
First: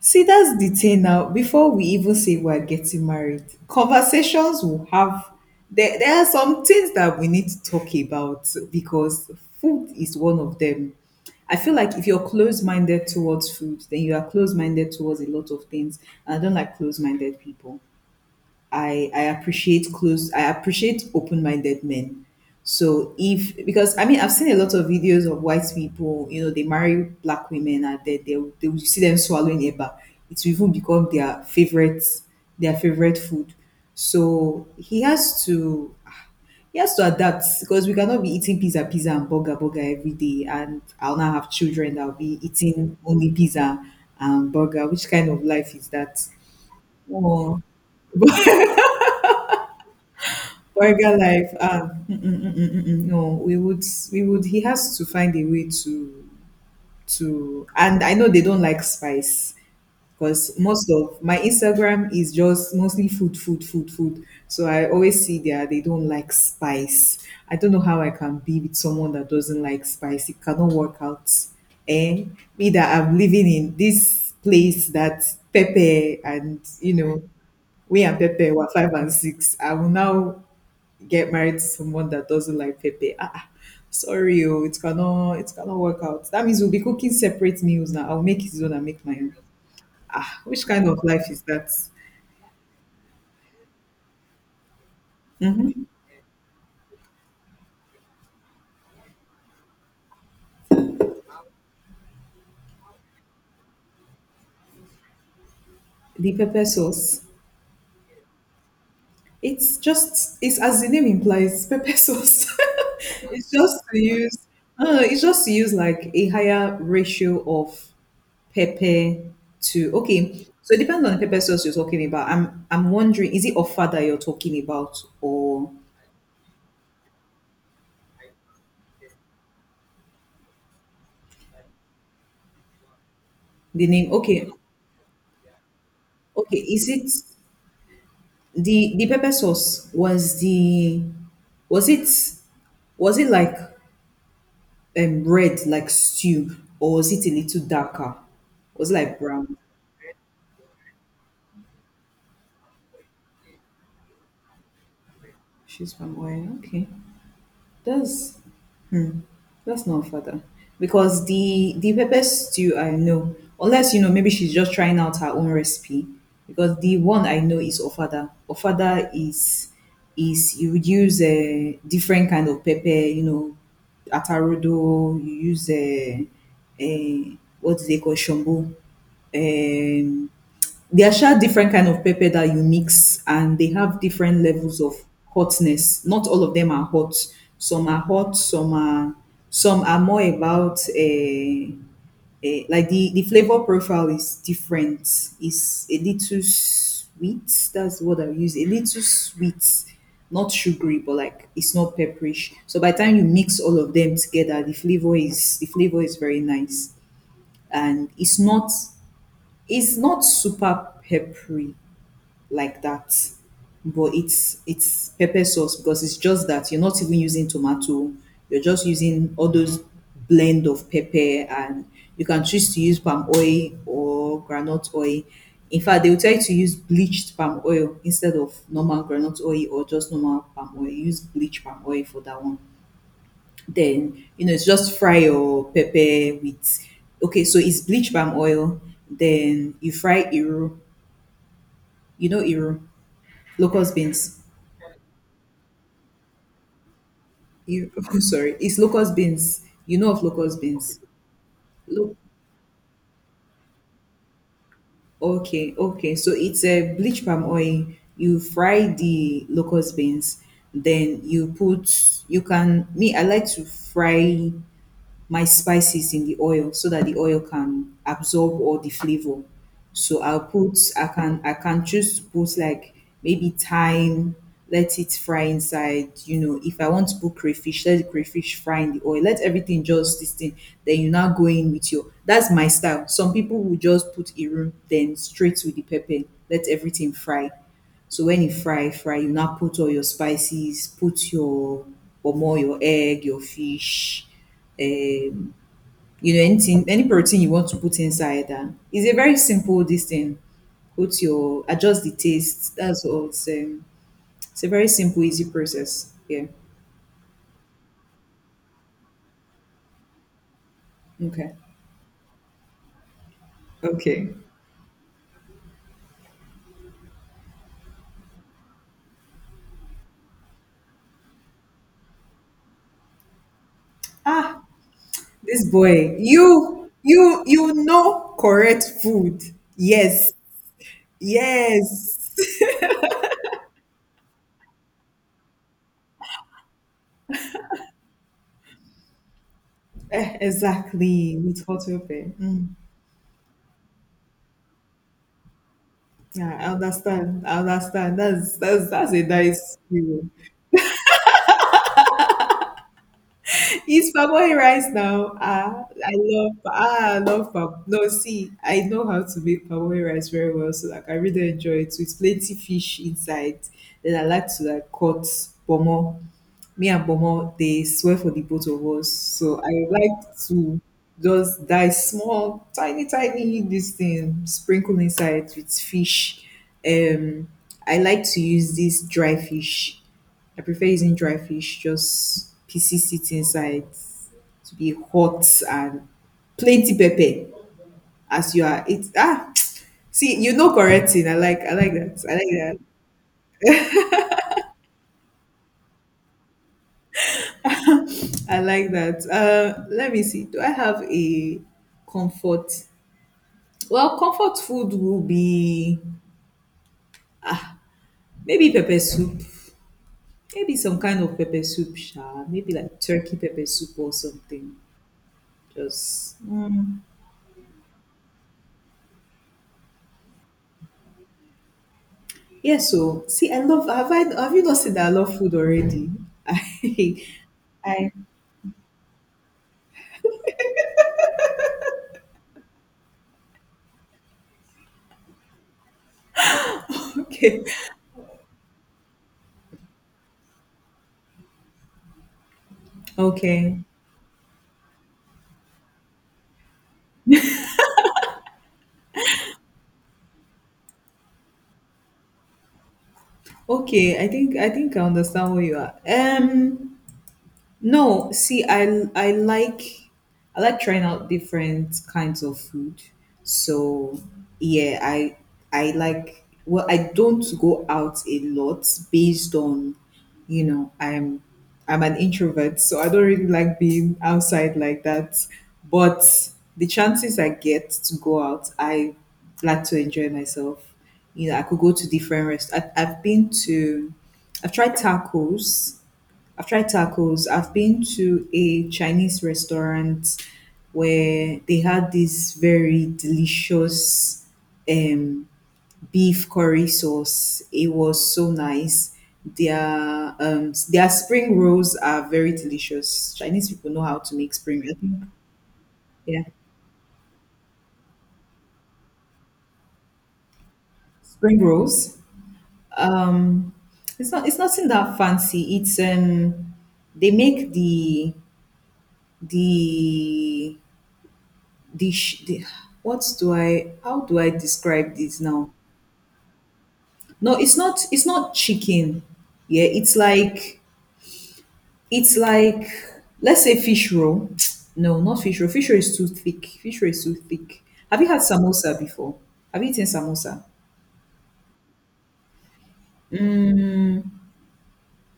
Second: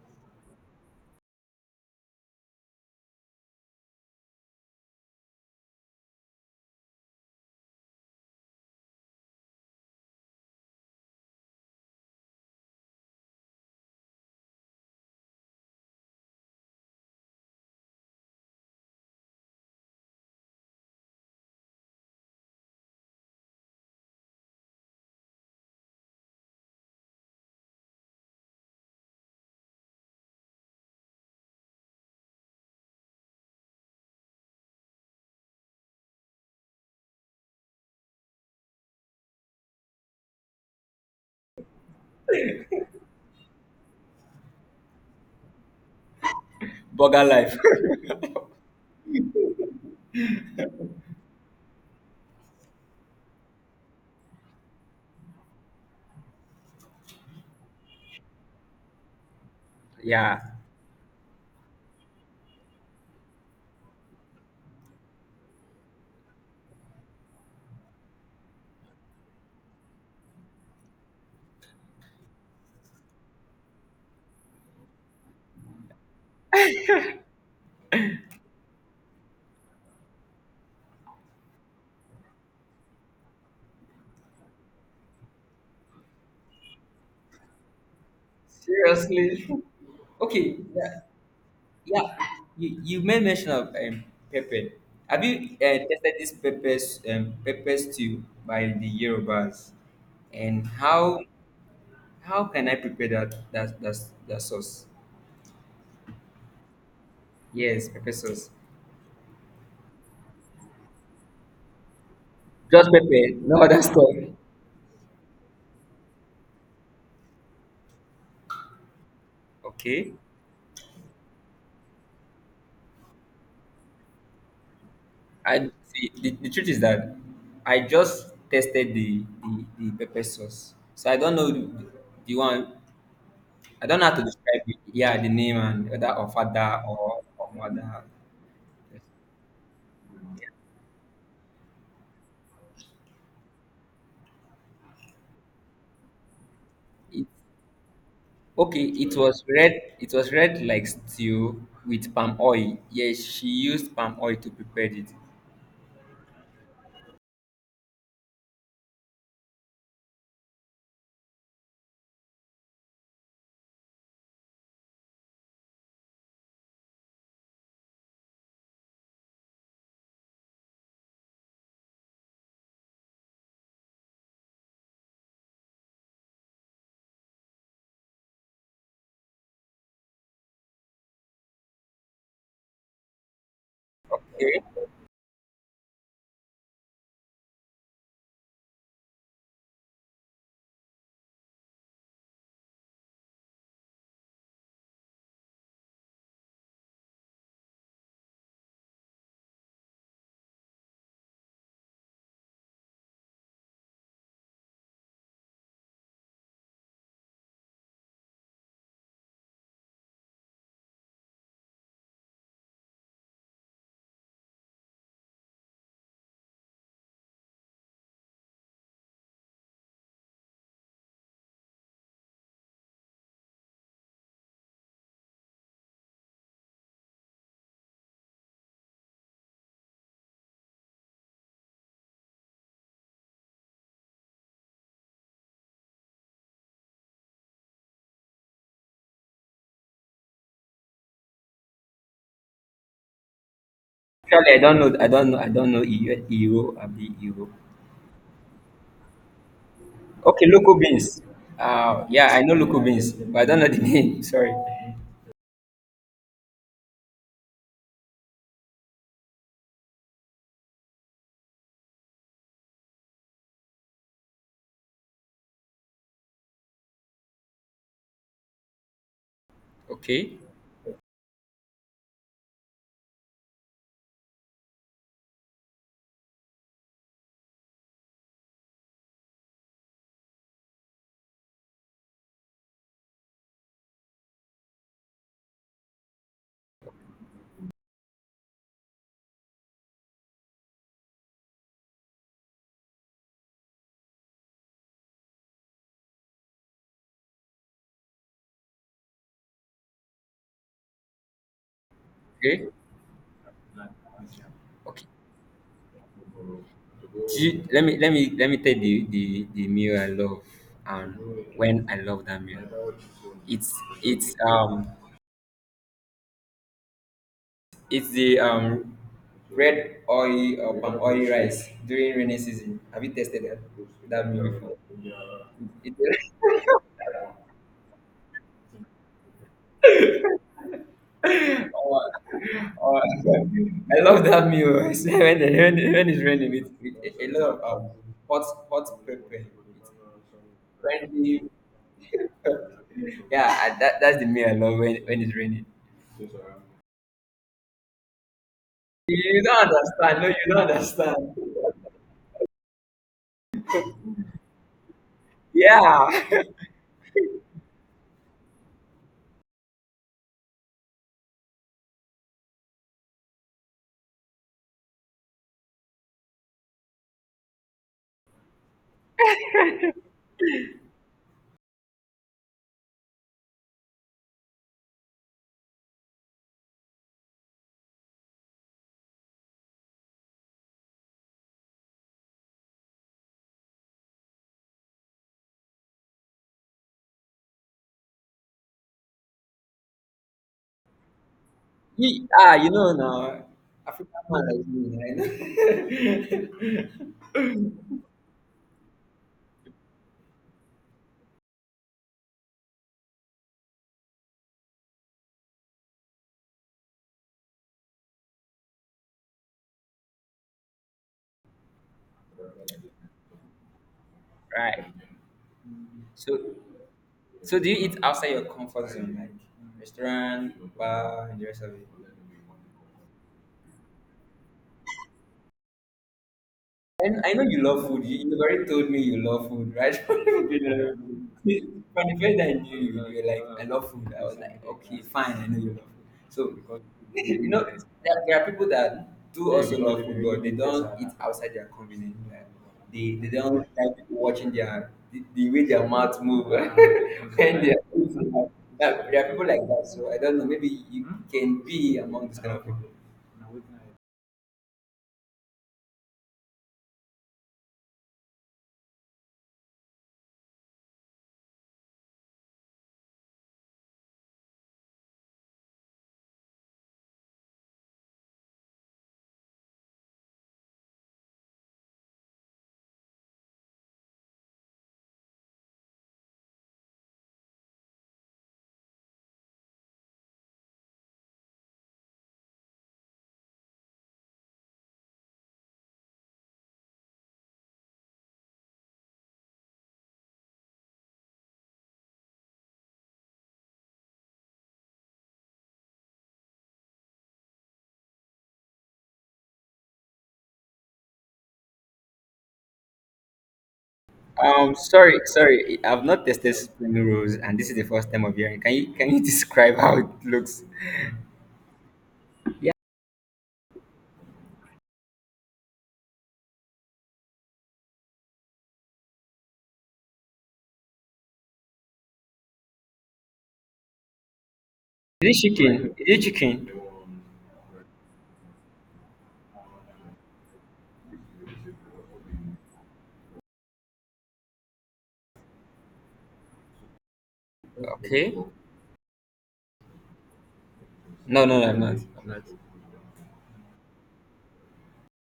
A: See, that's the thing now. Before we even say we're getting married, conversations will have there are some things that we need to talk about because food is one of them. I feel like if you're close minded towards food, then you are close minded towards a lot of things. And I don't like close minded people. I appreciate open-minded men. So if because I mean I've seen a lot of videos of white people, you know, they marry black women and they will see them swallowing eba. It will even become their favorite food. So he has to adapt because we cannot be eating pizza, pizza and burger, burger every day. And I'll now have children that will be eating only pizza and burger. Which kind of life is that?
B: Burger life.
A: Oh, burger life. Ah, mm-mm, mm-mm, mm-mm. No, we would. He has to find a way to to. And I know they don't like spice
B: (laughs) Yeah.
A: because most of my Instagram is just mostly food, food, food, food. So I always see there they don't like spice. I don't know how I can be with someone that doesn't like spice. It cannot work out. Eh? Me that I'm living in this place that pepper and you know we and pepper were five and six. I will now get married to someone that doesn't like pepper. Ah, ah, sorry, oh, it cannot work out. That means we'll be cooking separate meals now. I'll make his own and make my own.
B: Seriously. (laughs)
A: Ah,
B: Okay.
A: which kind
B: Yeah.
A: of life is that?
B: Yeah. You made mention of pepper. Have you tested this pepper pepper stew by the Yorubas? And how can I prepare that that that, that sauce?
A: The pepper sauce.
B: Yes, pepper sauce.
A: It's just, it's as the name implies, pepper sauce.
B: Just
A: (laughs)
B: pepper,
A: it's
B: no
A: just
B: other
A: to
B: stuff.
A: use, it's just to use like a higher ratio of pepper to
B: Okay.
A: okay so it depends on the pepper sauce you're talking about I'm wondering is it offer that you're talking about or
B: I see. The truth is that I just tested the pepper sauce, so I don't know the one
A: the
B: I don't know
A: name
B: how to
A: okay.
B: describe it. Yeah, the name and whether of
A: Okay,
B: father
A: is it
B: or of mother.
A: the pepper sauce was the was it was it like red like stew or was
B: It,
A: it a little darker?
B: okay,
A: Was it
B: it
A: like
B: was
A: brown?
B: red. It was red like stew with palm oil. Yes, she used palm oil to prepare it.
A: She's from oil. Okay, that's that's not father. Because the pepper stew I know, unless you know, maybe she's just trying out her own recipe. Because the one I know is ofada. Ofada is you would use a different kind of pepper, you know, atarodo. You use a what do they call shombo? Um, there are different kind of pepper that you mix, and they have different
B: Okay.
A: levels of hotness. Not all of them are hot. Some are hot. Some are more about like the flavor profile is different. It's a little sweet. That's what I use. A little sweet, not sugary, but like it's not pepperish. So by the time you mix all of them together, the flavor is very nice, and it's not super peppery like that. But it's pepper sauce because it's just that you're not even using tomato. You're just using all those blend of pepper and you can choose to use palm oil or granite oil. In fact, they will tell you to use bleached palm oil instead of normal granite oil or just normal palm oil. Use bleached palm oil for that one. Then, you know, it's just fry your pepper with, okay, so it's bleached palm oil. Then you fry iru. You know iru, locust beans.
B: Actually, I don't know. I don't know. I don't know. Iro, Abi Iro.
A: You, (laughs) sorry, it's locust beans. You know of
B: Okay,
A: locust
B: local
A: beans.
B: beans.
A: Look,
B: Yeah, I know local beans, but I don't know the (laughs) name. Sorry.
A: okay. So it's a bleach palm oil. You fry the locust beans, then you put. You can me. I like to fry my spices in the oil so that the oil can absorb all the flavor. So
B: Okay,
A: I'll put I can choose to put like maybe thyme, let it fry inside. You know, if I want to put crayfish, let the crayfish fry in the oil. Let everything just this thing. Then you now go in with your that's my style. Some people will just put iru then straight with the pepper, let everything fry. So when you fry, fry, you now put all your spices, put your omo, your egg, your fish, um, you know, anything, any protein you want to put inside. It's a very simple this thing. Put your adjust the
B: okay,
A: taste. That's all. It's a very
B: okay.
A: simple, easy process. Yeah.
B: Let me tell the meal I love and
A: Okay.
B: when I love that meal. It's it's
A: Okay.
B: um it's the red oil or palm oil rice during rainy season. Have you tasted that meal before?
A: This
B: It,
A: boy, you know correct food. Yes.
B: (laughs) oh,
A: Yes. (laughs)
B: oh, I love that meal. (laughs) I When it's raining, with, a lot of um, hot hot pepper, it's
A: Eh, exactly.
B: friendly.
A: With hot pepper. Mm.
B: (laughs) Yeah, that's the meal I love when it's raining.
A: Yeah, I understand. I understand. That's a
B: You don't
A: nice
B: understand. No,
A: feeling.
B: you don't understand.
A: (laughs) It's parboil rice now.
B: Yeah. (laughs)
A: Ah, I love parboil. No, see, I know how to make parboil rice very well, so like I really enjoy it with plenty fish inside. Then I like to like cut pomo me and Bomo, they swear for the both of us. So I would like to just dye small, tiny, tiny this thing, sprinkle inside with fish. Um, I like to use this dry fish. I prefer using dry fish, just pieces it inside to be hot and plenty pepper as you are it ah (tsk) see you know correct thing. I like that.
B: Ah, you
A: That.
B: know now, African man like me, right?
A: I like that. Let me see. Do I have a comfort well, comfort food will be maybe pepper soup, maybe some kind of pepper soup, sha. Maybe like turkey pepper soup or
B: (laughs)
A: something.
B: right.
A: Just
B: So, so do you eat outside your comfort zone, like restaurant, bar, and the rest of it?
A: yeah. So see, I love. Have I? Have you not seen that I love food already? (laughs)
B: And
A: I,
B: I know you love food.
A: I
B: You already told me you love food, right? (laughs) From the first I knew you, you were like, I love food. I was like, okay, fine, I know you love food. So, (laughs) you
A: okay,
B: know, there are people that do also love food, but they don't eat outside their convenience. Like, they don't
A: okay,
B: like people watching the way their mouth move (laughs) when they are eating. (laughs) Like, there are people like that, so I don't know. Maybe you can be among this kind of people.
A: okay. I think I understand where you are. No, see, I like trying out different kinds of food. So yeah, I like well, I don't go out a lot based on, you know, I'm an introvert, so I don't really like being outside like that. But the chances I get to go out, I like to enjoy myself. You know, I could go to different restaurants. I've tried tacos. I've tried tacos. I've been to a Chinese restaurant where they had this very delicious um, beef curry sauce. It was so nice. Their spring rolls are very delicious. Chinese people know how to make spring. I
B: Sorry,
A: think,
B: sorry. I've not
A: yeah,
B: tested spring rolls, and this is the first time of hearing. Can you (laughs) describe how it looks?
A: spring rolls.
B: Yeah,
A: Um, it's not. It's nothing that fancy. It's They make the the... what do I how do I describe this
B: is it
A: now?
B: chicken? Is it chicken?
A: No, it's not chicken. Yeah, it's like, let's say, fish roll. (tsk) No, not fish roll. Fish roll is too thick. Fish roll is too thick. Have you
B: Okay.
A: had samosa before? Have you eaten samosa?
B: No, I'm not. I'm not.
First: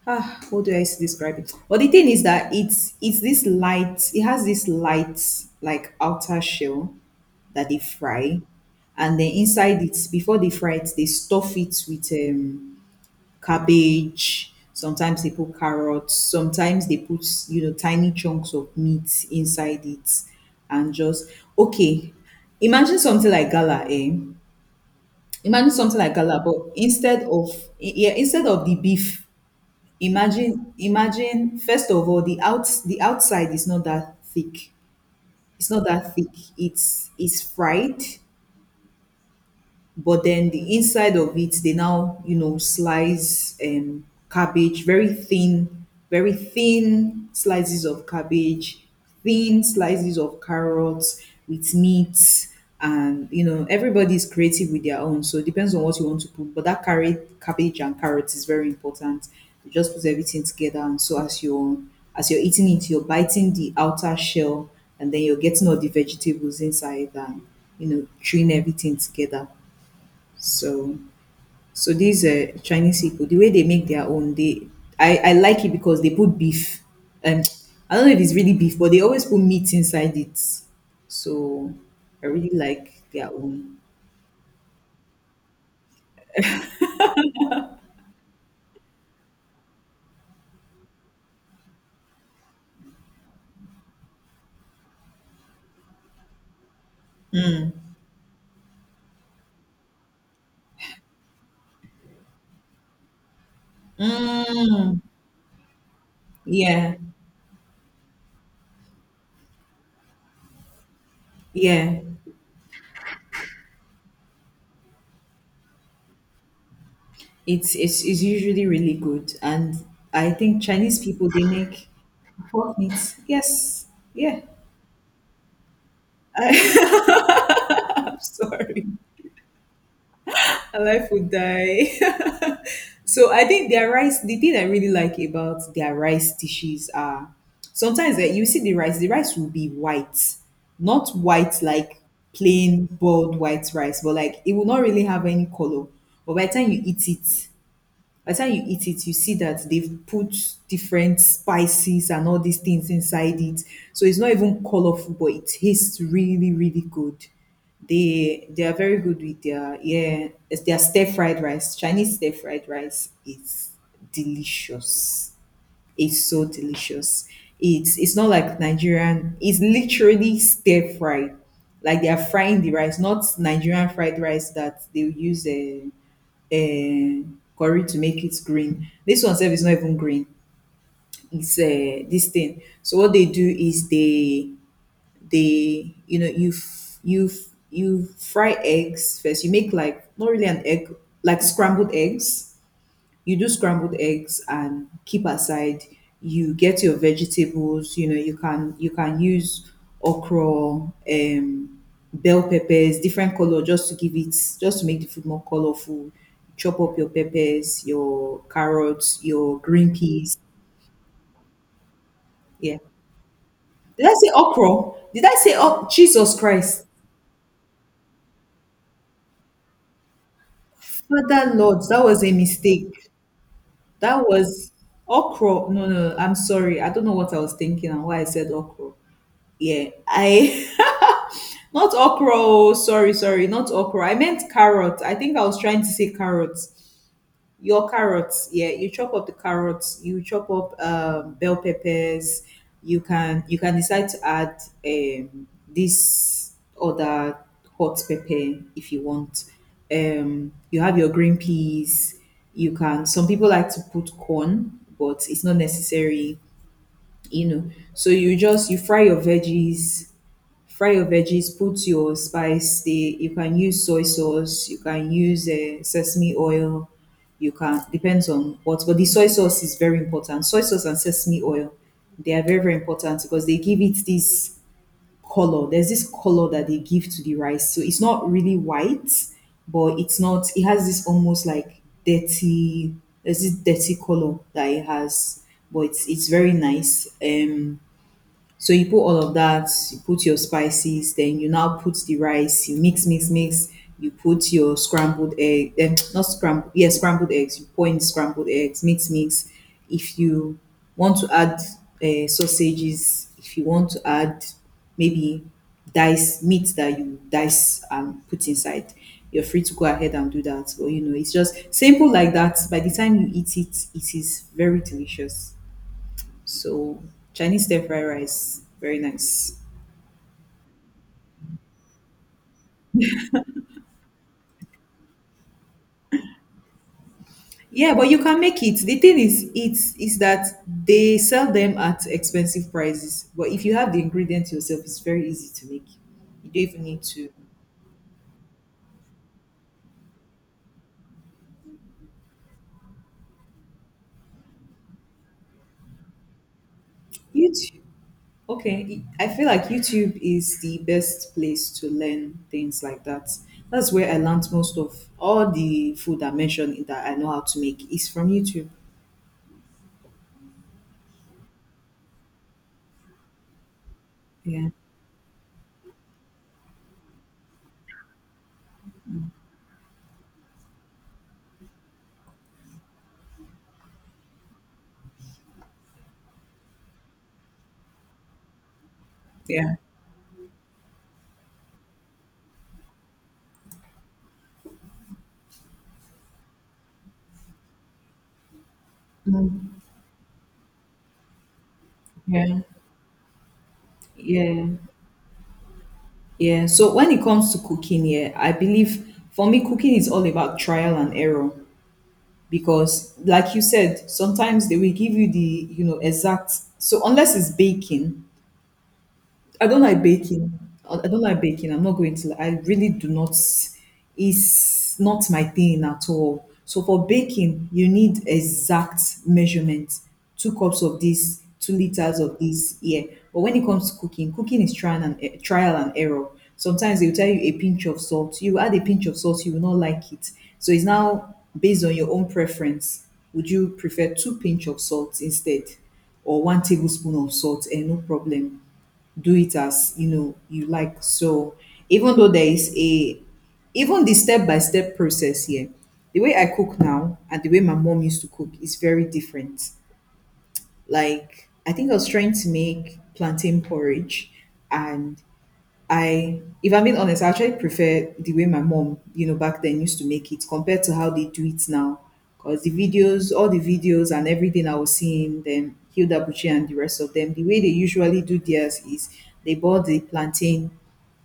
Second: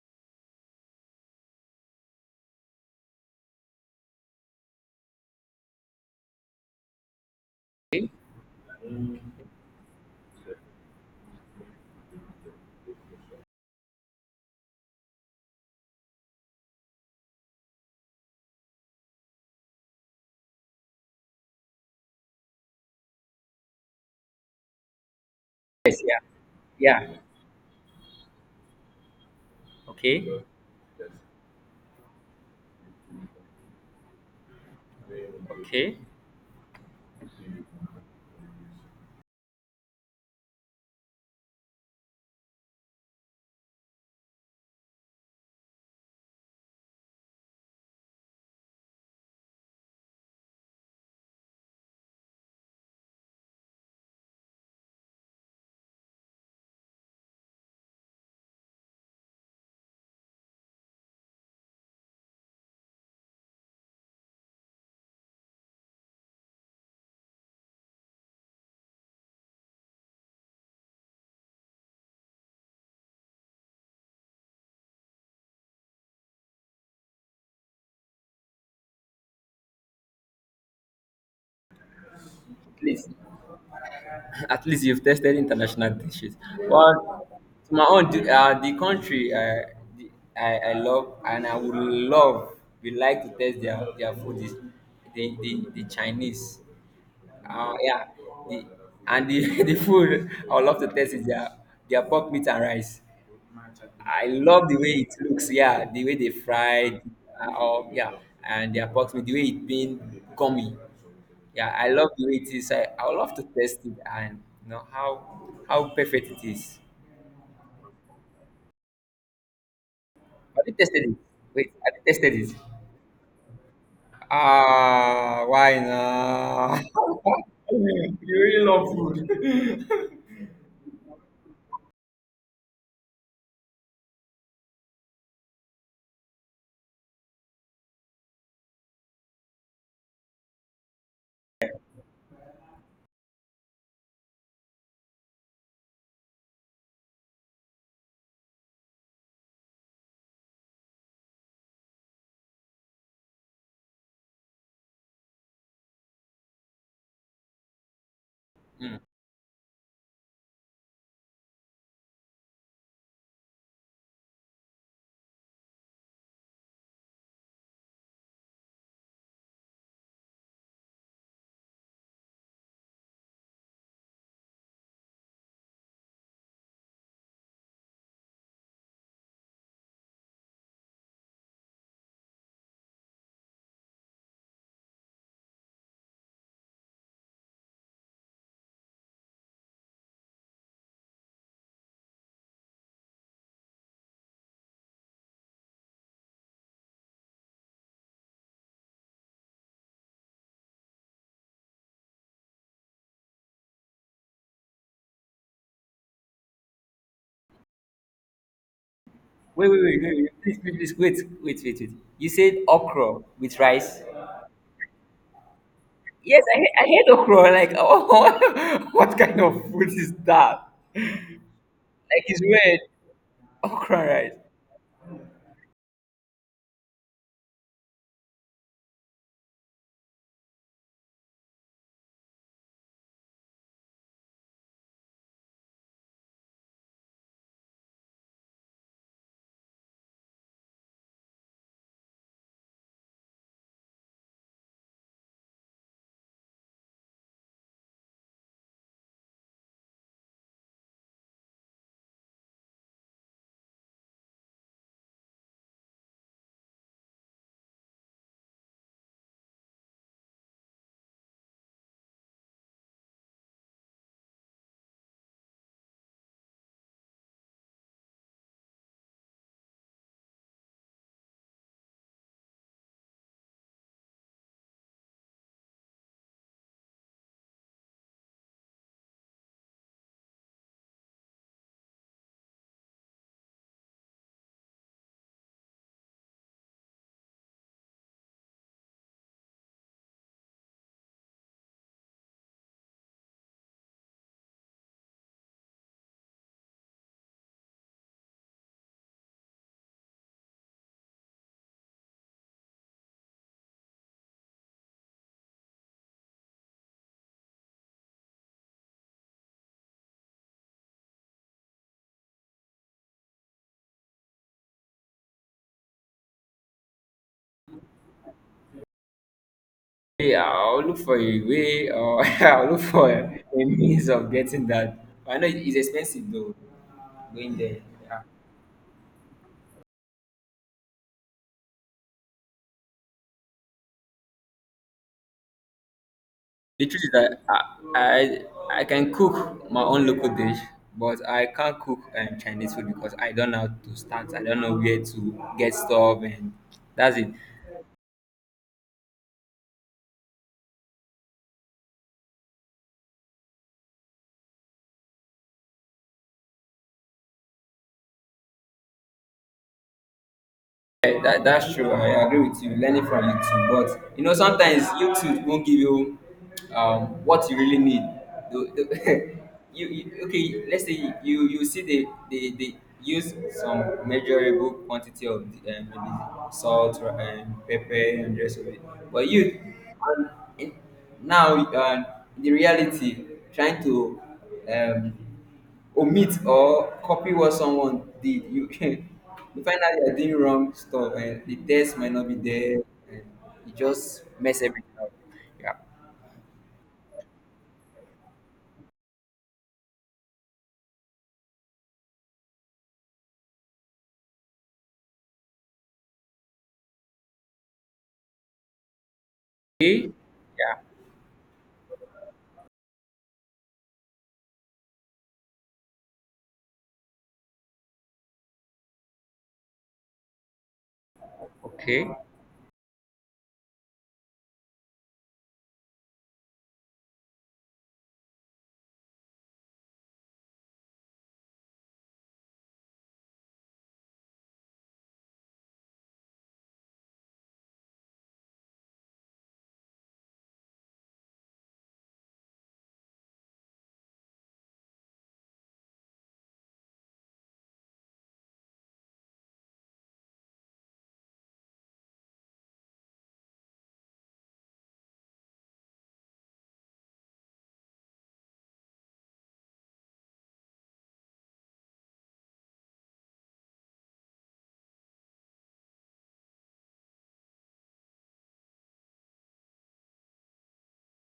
A: Ah, how do I describe it? But the thing is that it's this light. It has this light, like, outer shell that they fry, and then inside it, before they fry it, they stuff it with cabbage. Sometimes they put carrots. Sometimes they put, tiny chunks of meat inside it and just, okay, imagine something like gala, eh? Imagine something
B: Yes,
A: like
B: yeah,
A: gala, but
B: yeah.
A: instead of, yeah, instead of the beef,
B: Okay,
A: imagine, first of all, the outside is not that thick. It's not
B: okay.
A: that thick. It's fried, but then the inside of it, they now slice cabbage, very thin, very thin slices of cabbage, thin slices of carrots with meat. And everybody's creative with their own, so it depends on what you want to put, but that carrot, cabbage and carrots is very important. You just put everything together, and so as you're eating it, you're biting the outer shell, and then you're getting all the vegetables inside and chewing everything together. so, so these Chinese people, the way they make their own, they I like it because they put beef. And I don't know if it's really beef, but they always put meat inside it. So I really like
B: Please.
A: their own.
B: (laughs) At least you've tested international dishes. But to my own, the country I love and I would love, we like to test their food is the Chinese. Yeah, the, and the, (laughs) the food I would love to test is their pork meat and rice. I love the way
A: Mm,
B: it looks. Yeah, the way they
A: yeah,
B: fried, yeah, and the approximate, the way it being gummy. Yeah, I
A: yeah.
B: love the way it is. I would love to test it and you know how perfect it is.
A: It's usually really good, and I think
B: Have you
A: Chinese
B: tested it?
A: people they
B: Wait,
A: make
B: have you tested it?
A: pork meat. Yes, yeah.
B: Ah, why
A: (laughs)
B: not? (laughs)
A: I'm sorry. Our life would die. (laughs) so I think their rice, the thing I really like about their rice dishes are, sometimes, that you see the rice will be white, not white like plain boiled white rice, but like it will not really have any color. But by the time you eat it, by the time you eat it, you see that they've put different spices and all these things inside it. So it's not even colorful, but it tastes really, really good. They are
B: Mm.
A: very good with their... yeah, it's their stir fried rice. Chinese stir fried rice is delicious, is so delicious. It's not like Nigerian. It's literally stir fried. Like, they are frying the rice, not Nigerian fried rice that they use a curry to make it green. This one self is not even green. It's this thing. So what they do is they you fry eggs first. You make, like, not really an egg, like scrambled eggs. You do scrambled eggs and keep aside. You get your vegetables. You can use okra, bell peppers, different color, just to give it, just to make the food more colorful. Chop up your peppers, your carrots, your
B: Wait, wait,
A: green
B: wait, wait,
A: peas.
B: wait. Please, please, please, wait. You said
A: Yeah,
B: okra with rice.
A: did I say okra? Did I say... oh, Jesus
B: Yes,
A: Christ,
B: I heard okra. Like, (laughs) oh, what kind of food is that?
A: Father Lord, that was
B: Like,
A: a
B: it's weird.
A: mistake.
B: Okra
A: That
B: rice.
A: was... okra, no, no, I'm sorry, I don't know what I was thinking and why I said okra. Yeah, I... (laughs) Not okra. Oh, sorry, sorry, not okra. I meant carrot. I think I was trying to say carrots. Your carrots, yeah. You chop up the carrots. You chop up bell peppers. You can decide to add this other hot pepper if you want. You have your green peas. You can. Some people like to put corn, but it's not necessary. You know. So you just you fry your veggies. Fry your veggies, put your spice there. You can use soy sauce, you can use sesame oil, you can, depends on what, but the soy sauce is very important. Soy sauce and sesame oil, they are very, very important because they give it this color. There's this color that they give to the rice. So it's not really white, but it's not, it has this almost like dirty, there's this dirty color that it has, but it's very nice. So you put all of that, you put your spices, then you now put the rice, you mix, mix, mix, you put your scrambled (tsk) not scrambled, yeah, scrambled eggs, you pour in scrambled eggs, mix, mix. If you want to add sausages, if you want to add maybe dice meat that you dice and put inside, you're free to go ahead and do that. But you know, it's just simple like that. By the time you eat it, it is very delicious. So Chinese stir fried rice, very nice.
B: Hey, I'll look for a way or (laughs) I'll look for a, means of getting that. I know it's expensive though, going there.
A: Yeah, but you
B: Yeah.
A: can make it. The thing is, it's is that they sell them at expensive prices. But if you have the ingredients yourself, it's very easy to make. You don't even
B: The
A: need
B: truth is
A: to...
B: that I I can cook my own local dish, but I can't cook Chinese food because I don't know how to start. I don't know where to get stuff, and that's it.
A: YouTube. Okay, I feel like YouTube is the best place to learn things like that. That's where I learned most of all the food I mentioned that I know how to make is from YouTube.
B: Yeah, that's true. I agree with you. Learning from YouTube, but you know
A: Yeah,
B: sometimes YouTube won't give you what you really need. The- the- (laughs) you okay? Let's say you see they use some measurable quantity of the, maybe salt, or pepper, and the rest of it. But you,
A: yeah.
B: and now the reality trying to um, omit or copy what someone did you (laughs) you find
A: Mm,
B: out you're doing wrong stuff and the test might not be
A: yeah,
B: there, and you just mess
A: yeah.
B: everything up. Yeah.
A: Yeah, so when it comes to cooking, yeah, I believe, for me, cooking is all about trial and error because, like you said, sometimes they will give you the, exact. So unless it's baking, I don't like baking. I don't like baking. I'm not going to. I really do not. It's not my thing at all. So for baking, you need exact measurements: 2 cups of this, 2 liters of this. Yeah. But when it comes to cooking, cooking is trial and trial and error. Sometimes they will tell you a pinch of salt. You add a pinch of salt, you will not like it. So it's now based on your own preference. Would you prefer 2 pinch of salt instead, or 1 tablespoon of salt? And no problem, do it as you know you like. So, even though there is a... even the step by step process here, the way I cook now and the way my mom used to cook is very different. Like, I think I was trying to make plantain porridge, and I, if I'm being honest, I actually prefer the way my mom, you know, back then used to make it compared to how they do it now. Because the videos, all the videos and everything I was seeing, them, Hilda Buchi and the rest of them, the way they usually do theirs is they boil the plantain,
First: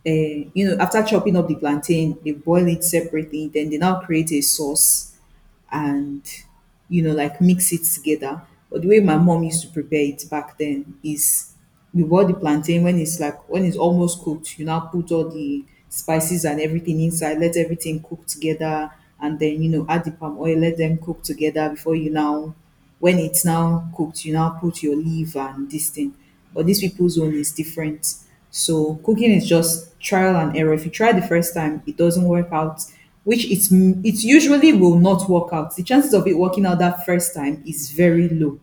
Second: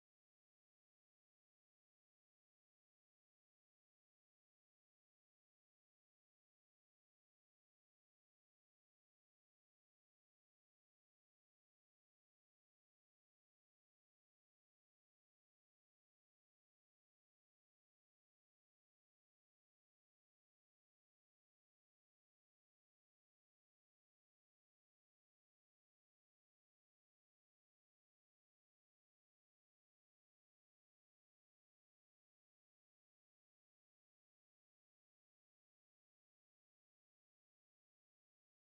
A: you know, after chopping up the plantain, they boil it separately, then they now create a sauce and, you know, like, mix it together. But the way my mom used to prepare it back then is, we bought the plantain when it's like, when it's almost cooked, you now put all the spices and everything inside, let everything cook together, and then you know, add the palm oil, let them cook together before you now, when it's now cooked, you now put your leaf and this thing, but these people's own is different. So cooking is just trial and error. If you try the first time, it doesn't work out, which it usually will not work out. The chances of it working out that first time is very low.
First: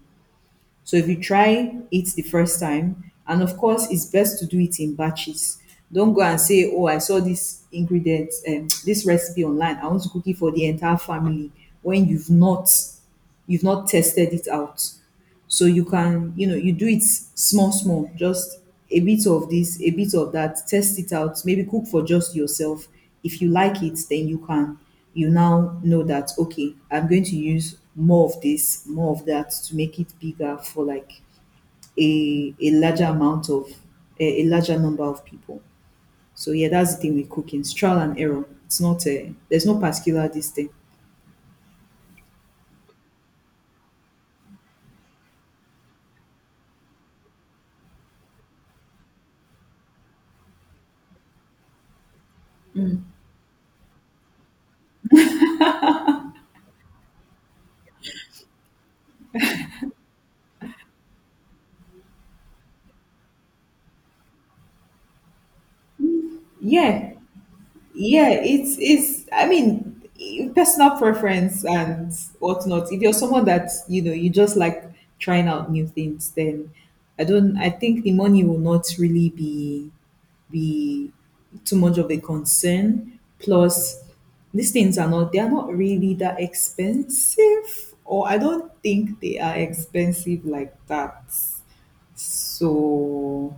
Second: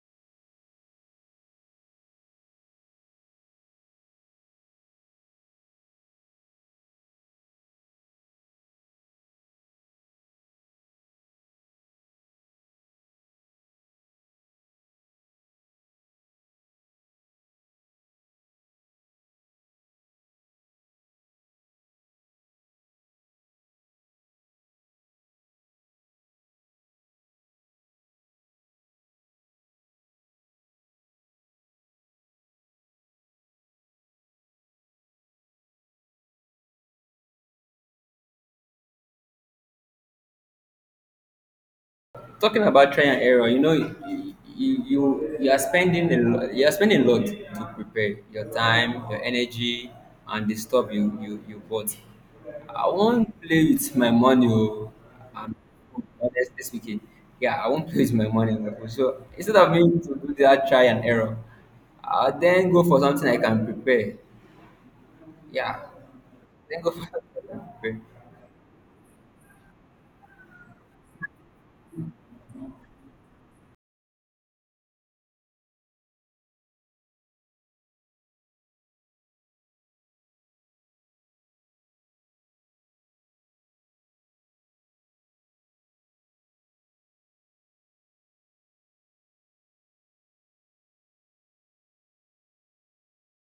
A: So if you try it the first time, and of course, it's best to do it in batches. Don't go and say, "Oh, I saw this ingredient, (tsk) this recipe online. I want to cook it for the entire family." When you've not tested it out. So you can, you know, you do it small, small, just a bit of this, a bit of that, test it out, maybe cook for just yourself. If you like it, then you can, you now know that, okay, I'm going to use more of this, more of that to make it bigger for like a larger amount of, a larger number of people. So yeah, that's the thing with cooking. It's trial and error. It's not a, there's no particular this thing.
B: Talking about trial and error, you know, you are spending a you are spending a lot to prepare your time, your energy, and the stuff you bought. I won't play with my money. Oh. Um, Honestly speaking, yeah, I won't (laughs) play with my money. Oh. So instead of me to do that try and error, I then go for something I can prepare. Yeah, then go for (laughs)
A: Yeah.
B: something I can prepare.
A: Yeah, it's, I mean, personal preference and whatnot. If you're someone that, you know, you just like trying out new things, then I don't I think the money will not really be be too much of a concern. Plus, these things are not, they are not really that expensive, or I don't think they are expensive like that. So,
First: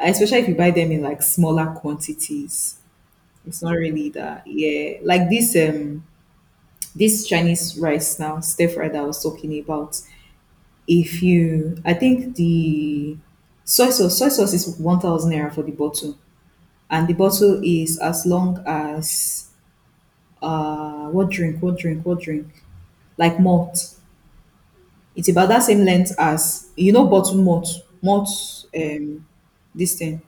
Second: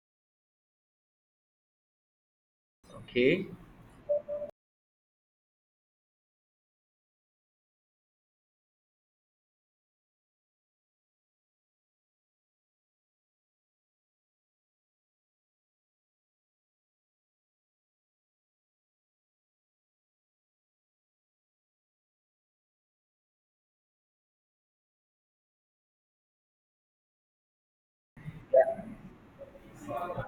A: especially if you buy them in like smaller quantities.
B: Okay,
A: It's not really that. Yeah. Like this, this Chinese rice now, stir fry that I was talking about. If you... I think the soy sauce is 1,000 naira for the bottle. And the bottle is as long as what drink? Like malt. It's about that same length as bottle malt. Malt um this thing.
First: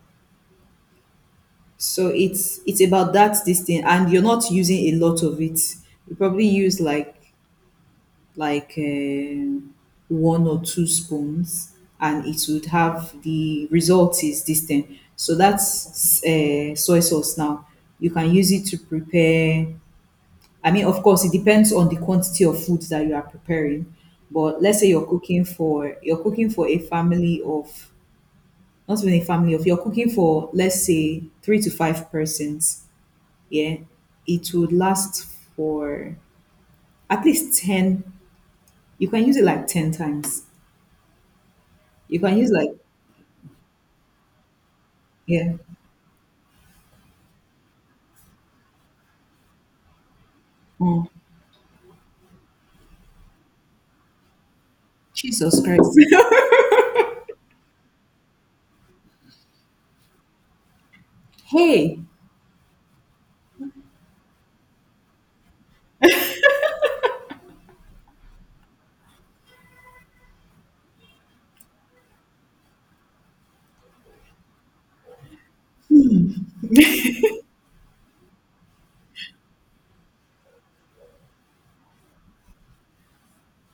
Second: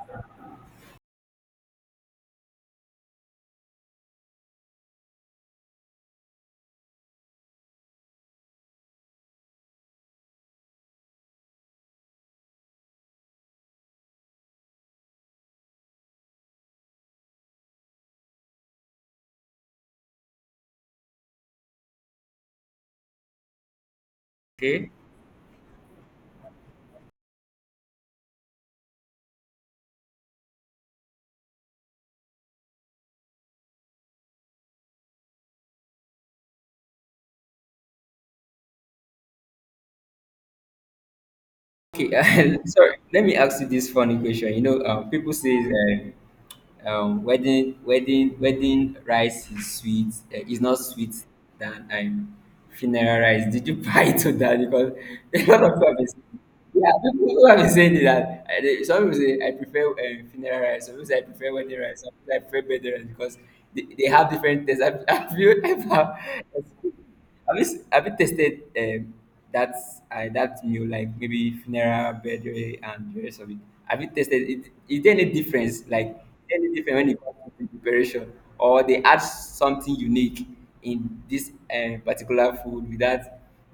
A: So it's about that this thing, and you're not using a lot of it. You probably use like one or two spoons, and it would have the result is This thing. So that's soy sauce now. You can use it to prepare. I mean, of course, it depends on the quantity of food that you are preparing. But let's say
B: okay.
A: you're cooking for a family of not even a family of you're cooking for, let's say, three to five persons. Yeah, it would last for at least ten. You can use it like ten times. You can use
B: Okay, (laughs)
A: like
B: sorry. Let me ask you this funny question. You know, people
A: yeah.
B: say wedding rice is sweet. It's not
A: Mm.
B: sweet than funeral rice. Did you (laughs) buy to that? Because (laughs) a
A: Jesus
B: lot of
A: Christ.
B: people have been, saying,
A: (laughs)
B: yeah, people have been saying that. Some people say I prefer funeral rice. Some people say I prefer wedding
A: Hey,
B: rice. Some people say I prefer birthday rice because they have different tastes. Have, (laughs) have you ever? (laughs) Have you tasted that that meal like maybe funeral, birthday, and the rest of it? Have you tasted it? Is there any difference? Like is there any difference when it comes to the preparation, or they add something unique in this particular food without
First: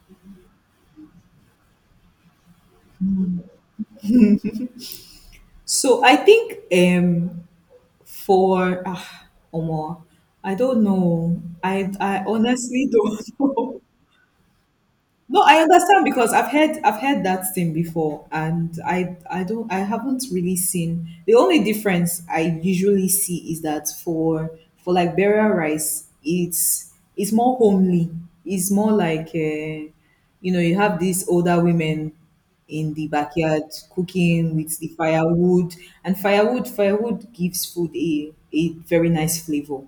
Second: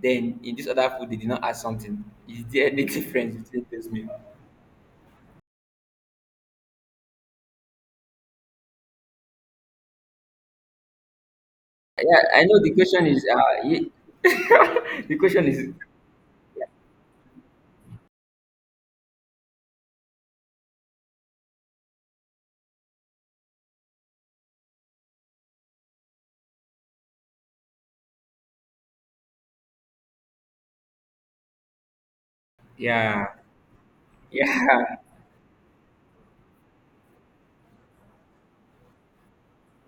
B: then in this other food they did not add something. Is there any (laughs) difference between those meals?
A: so I think for Omar, I don't know. I
B: Yeah,
A: I
B: I know the
A: honestly
B: question
A: don't
B: is
A: (laughs) know.
B: (laughs) the
A: No,
B: question
A: I
B: is
A: understand, because I've heard that thing before, and I haven't really seen. The only difference I usually see is that for like burial rice, it's more homely. It's more like you know, you have these older women in the backyard cooking with the
B: yeah
A: firewood, and firewood gives food a very nice flavor.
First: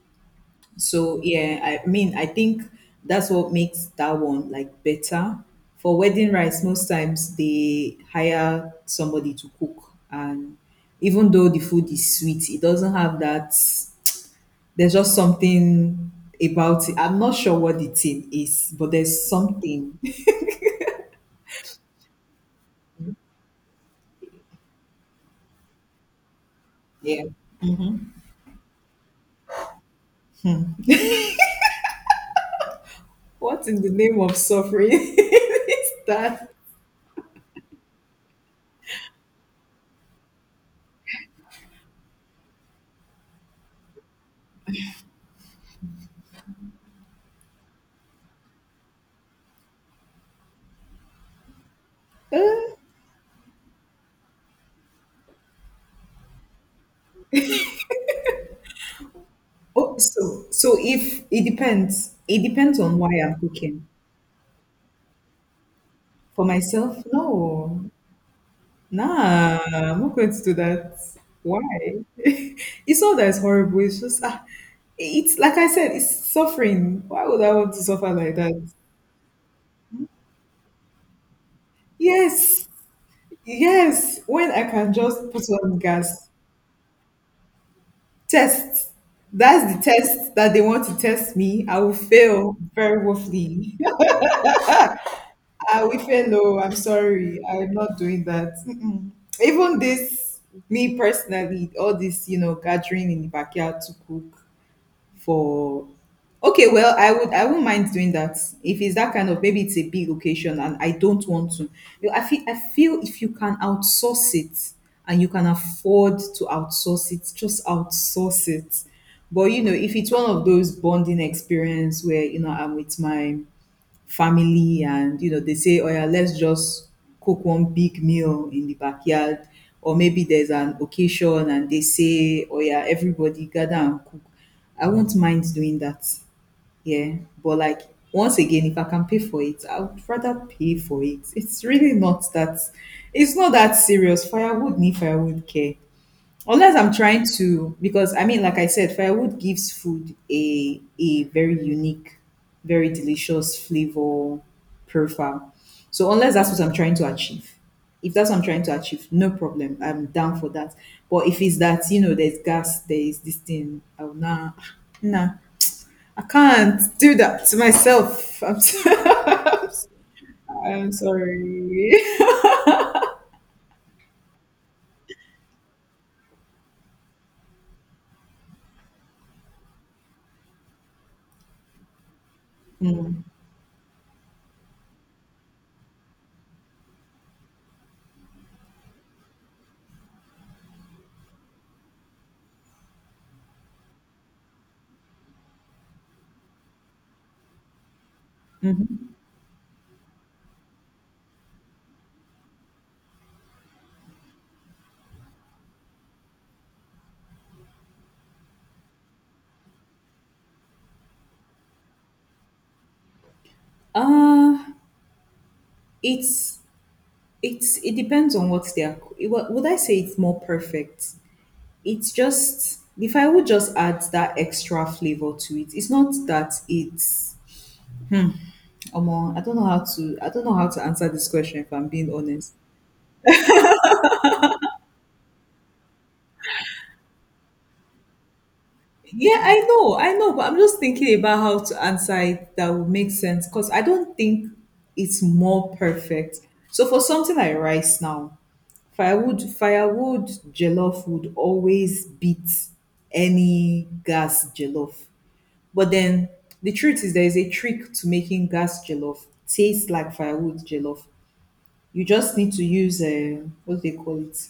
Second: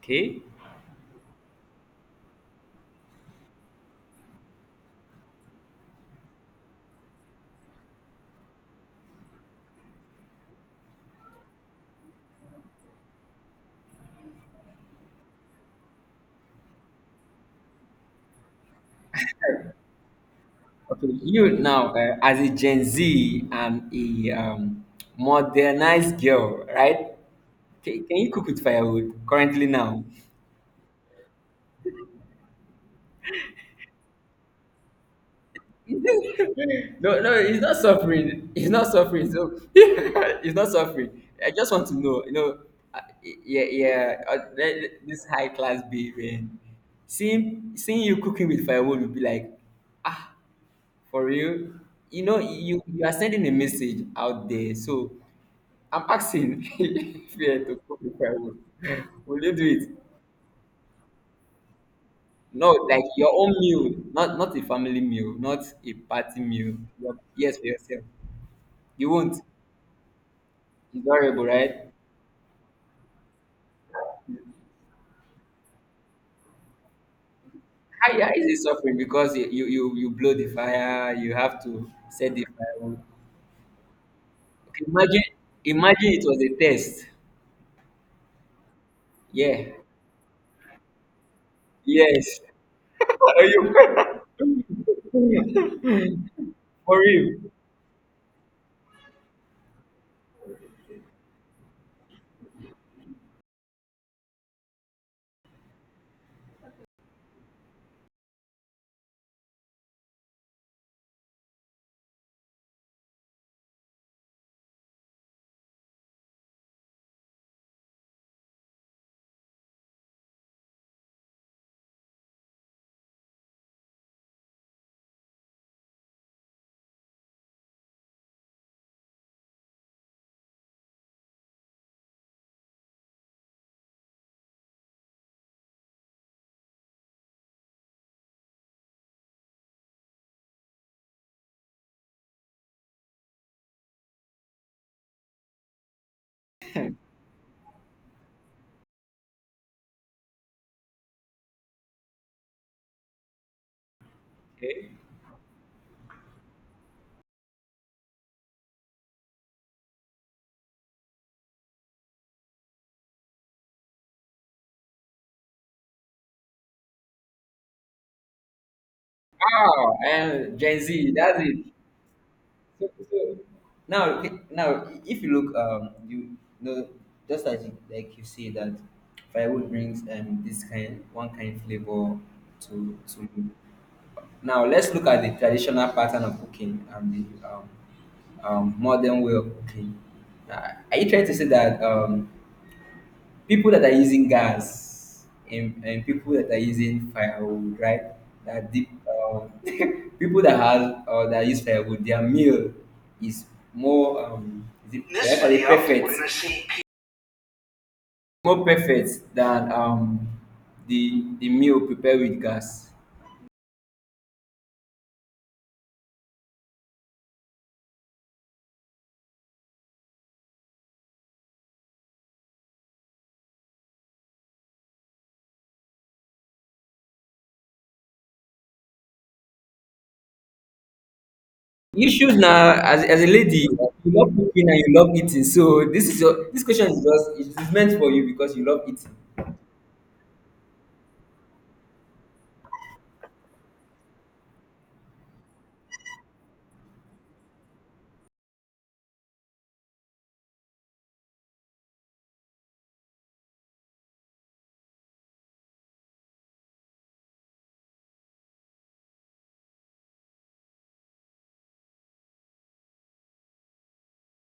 B: okay.
A: So yeah, I mean, I think that's what makes that one like better. For wedding rice, most times they hire somebody to cook, and even though the food is sweet, it doesn't have that. There's just something about it. I'm not sure what the thing is, but there's something. (laughs)
B: Okay, you now, as a Gen Z and a modernized girl, right?
A: Yeah.
B: Can you cook with firewood currently now?
A: What in the name of suffering (laughs)
B: (laughs)
A: is that?
B: No, no, it's not suffering. It's not suffering. So (laughs) it's not suffering. I just want to know, you know, yeah, yeah. This high class baby, and seeing you cooking with firewood would be like, ah, for real. You know,
A: Uh,
B: you are sending a message out there. So I'm asking (laughs) if you had to cook a firewood, will you do it?
A: Oh, so if it depends, it
B: No,
A: depends on
B: like
A: why
B: your
A: I'm
B: own
A: cooking.
B: meal, not not a family meal, not a party
A: For
B: meal.
A: myself,
B: Your- Yes, for
A: no.
B: yourself. You won't.
A: Nah, I'm not going to do that.
B: It's horrible,
A: Why?
B: right?
A: (laughs) It's not that it's horrible. It's just, ah, it's like I said, it's suffering. Why would I want to suffer
B: How
A: like
B: is
A: that?
B: it suffering? Because you, you blow the fire, you have to set the
A: Yes,
B: firewood.
A: yes. When I
B: Okay,
A: can
B: imagine
A: just put on
B: imagine it
A: gas,
B: was a test.
A: test.
B: Yeah.
A: That's the test. That they want to test me. I will
B: Yes.
A: fail very
B: (laughs) Are you
A: woefully. (laughs) I will fail low. I'm
B: for real?
A: sorry. I'm not doing that. Mm-mm. Even this, me personally, all this, gathering in the backyard to cook, for okay, well, I would not mind doing that if it's that kind of. Maybe it's a big location and I don't want to, I feel if you can outsource it and you can afford to outsource it, just outsource it. But you know, if it's one of those bonding experience where you know I'm with my family and you know they say, oh yeah, let's just cook one big meal in the backyard, or maybe there's an occasion and they say, oh yeah, everybody gather and cook, I won't mind doing that. Yeah. But like, once again, if I can pay for it, I would rather pay for it. It's really not that. It's not that serious. Firewood need firewood care unless I'm trying to. Because I mean, like I said, firewood gives food a very unique, very delicious flavor
B: Okay.
A: profile. So unless that's what I'm trying to achieve. If that's what I'm trying to achieve, no problem, I'm down for that. But if it's that, you know, there's gas, there is this thing, I will not. Nah, I can't do that to myself. (laughs)
B: Wow, and Gen
A: I'm
B: Z, that's it.
A: sorry.
B: So, so now, okay, now, if you look, you know, just as you, like you see that firewood brings this kind one kind flavor to now let's look at the traditional pattern of cooking and the modern way of cooking. Are you trying to say that people that are using gas and people that are using firewood, right? That deep
A: (laughs)
B: (laughs) people that have or that use firewood, their meal is more is it, should I call it perfect, more perfect than the meal prepared with gas.
A: uh it's It's, it depends on what they are. Would I say it's more perfect? It's just if I would just add that extra flavor to it. It's not that it's. Omo, I don't know how to. I don't know how to answer this question, if I'm being
B: Issues
A: honest.
B: now, as a lady, you love cooking and you love eating. So this is your this question is just it's meant for you because you love eating.
A: Yeah, I know, but I'm just thinking about how to answer it that would make sense, because I don't think it's more perfect. So for something like rice now, firewood jollof would always beat any gas jollof. But then the truth is, there is a trick to making gas jollof taste like firewood jollof. You just need to use what do they call it?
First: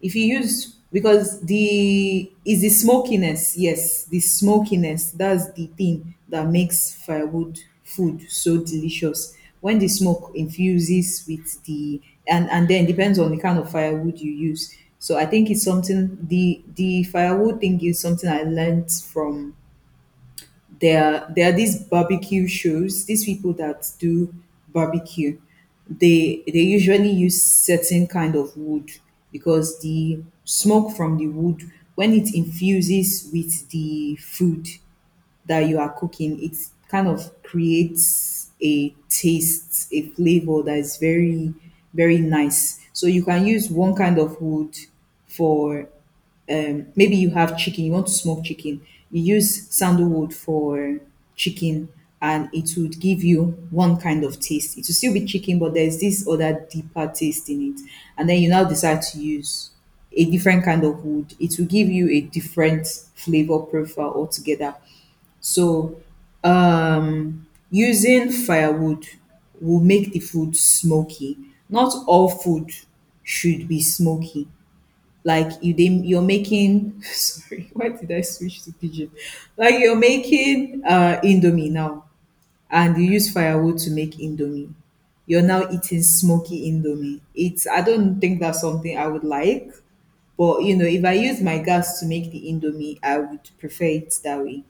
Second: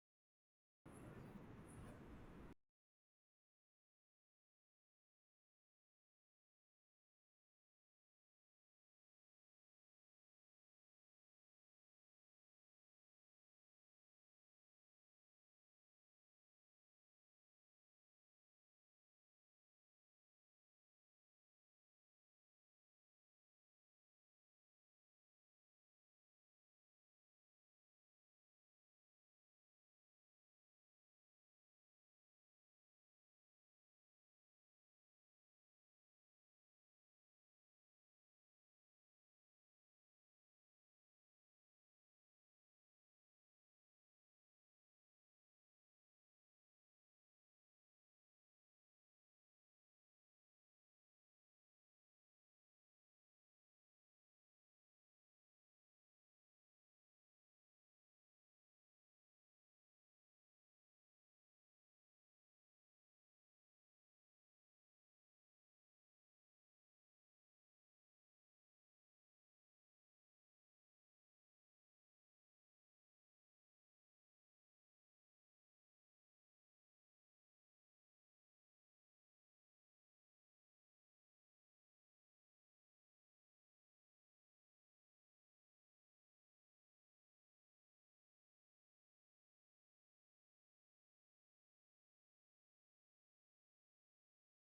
A: If you use, because the smokiness, yes, the smokiness, that's the thing that makes firewood food so delicious. When the smoke infuses with the, and then depends on the kind of firewood you use. So I think it's something. The firewood thing is something I learned from. There are these barbecue shows, these people that do barbecue, they usually use certain kind of wood, because the smoke from the wood, when it infuses with the food that you are cooking it, kind of creates a taste, a flavor that is very, very nice. So you can use one kind of wood for, maybe you have chicken, you want to smoke chicken, you use sandalwood for chicken, and it would give you one kind of taste. It will still be chicken, but there's this other deeper taste in it. And then you now decide to use a different kind of wood. It will give you a different flavor profile altogether. So, using firewood will make the food smoky. Not all food should be smoky. Like, you didn't, you're making (laughs) sorry, why did I switch to pigeon? Like, you're making indomie now, and you use firewood to make indomie, you're now eating smoky indomie. It's, I don't think that's something I would like. But you know, if I use my gas to make the indomie, I would prefer it that way.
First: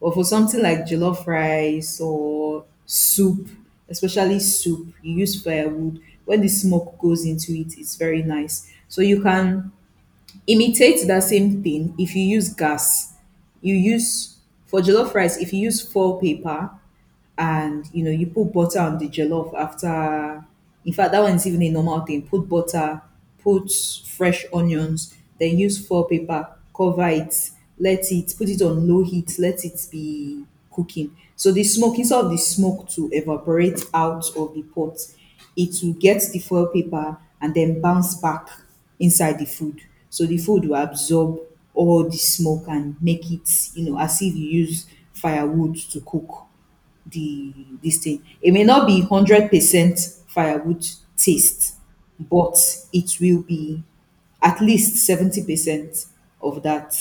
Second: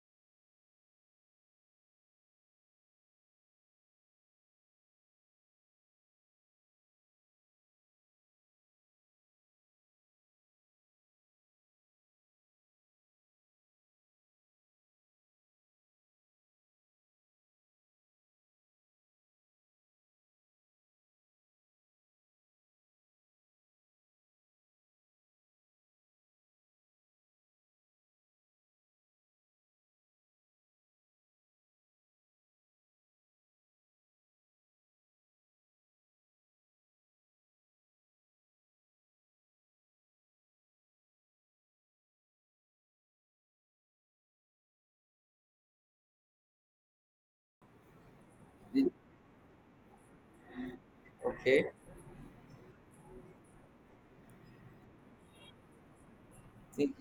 A: But for something like jollof rice or soup, especially soup, you use firewood. When the smoke goes into it, it's very nice. So you can imitate that same thing if you use gas. You use, for jollof rice, if you use foil paper, and you know, you put butter on the jollof after. In fact, that one is even a normal thing. Put butter, put fresh onions, then use foil paper, cover it, let it, put it on low heat, let it be cooking, so the smoke, instead of the smoke to evaporate out of the pot, it will get the foil paper and then bounce back inside the food. So the food will absorb all the smoke and make it, you know, as if you use firewood to cook the this thing. It may not be 100% firewood
B: Okay.
A: taste, but it will be at least 70% of that
B: See,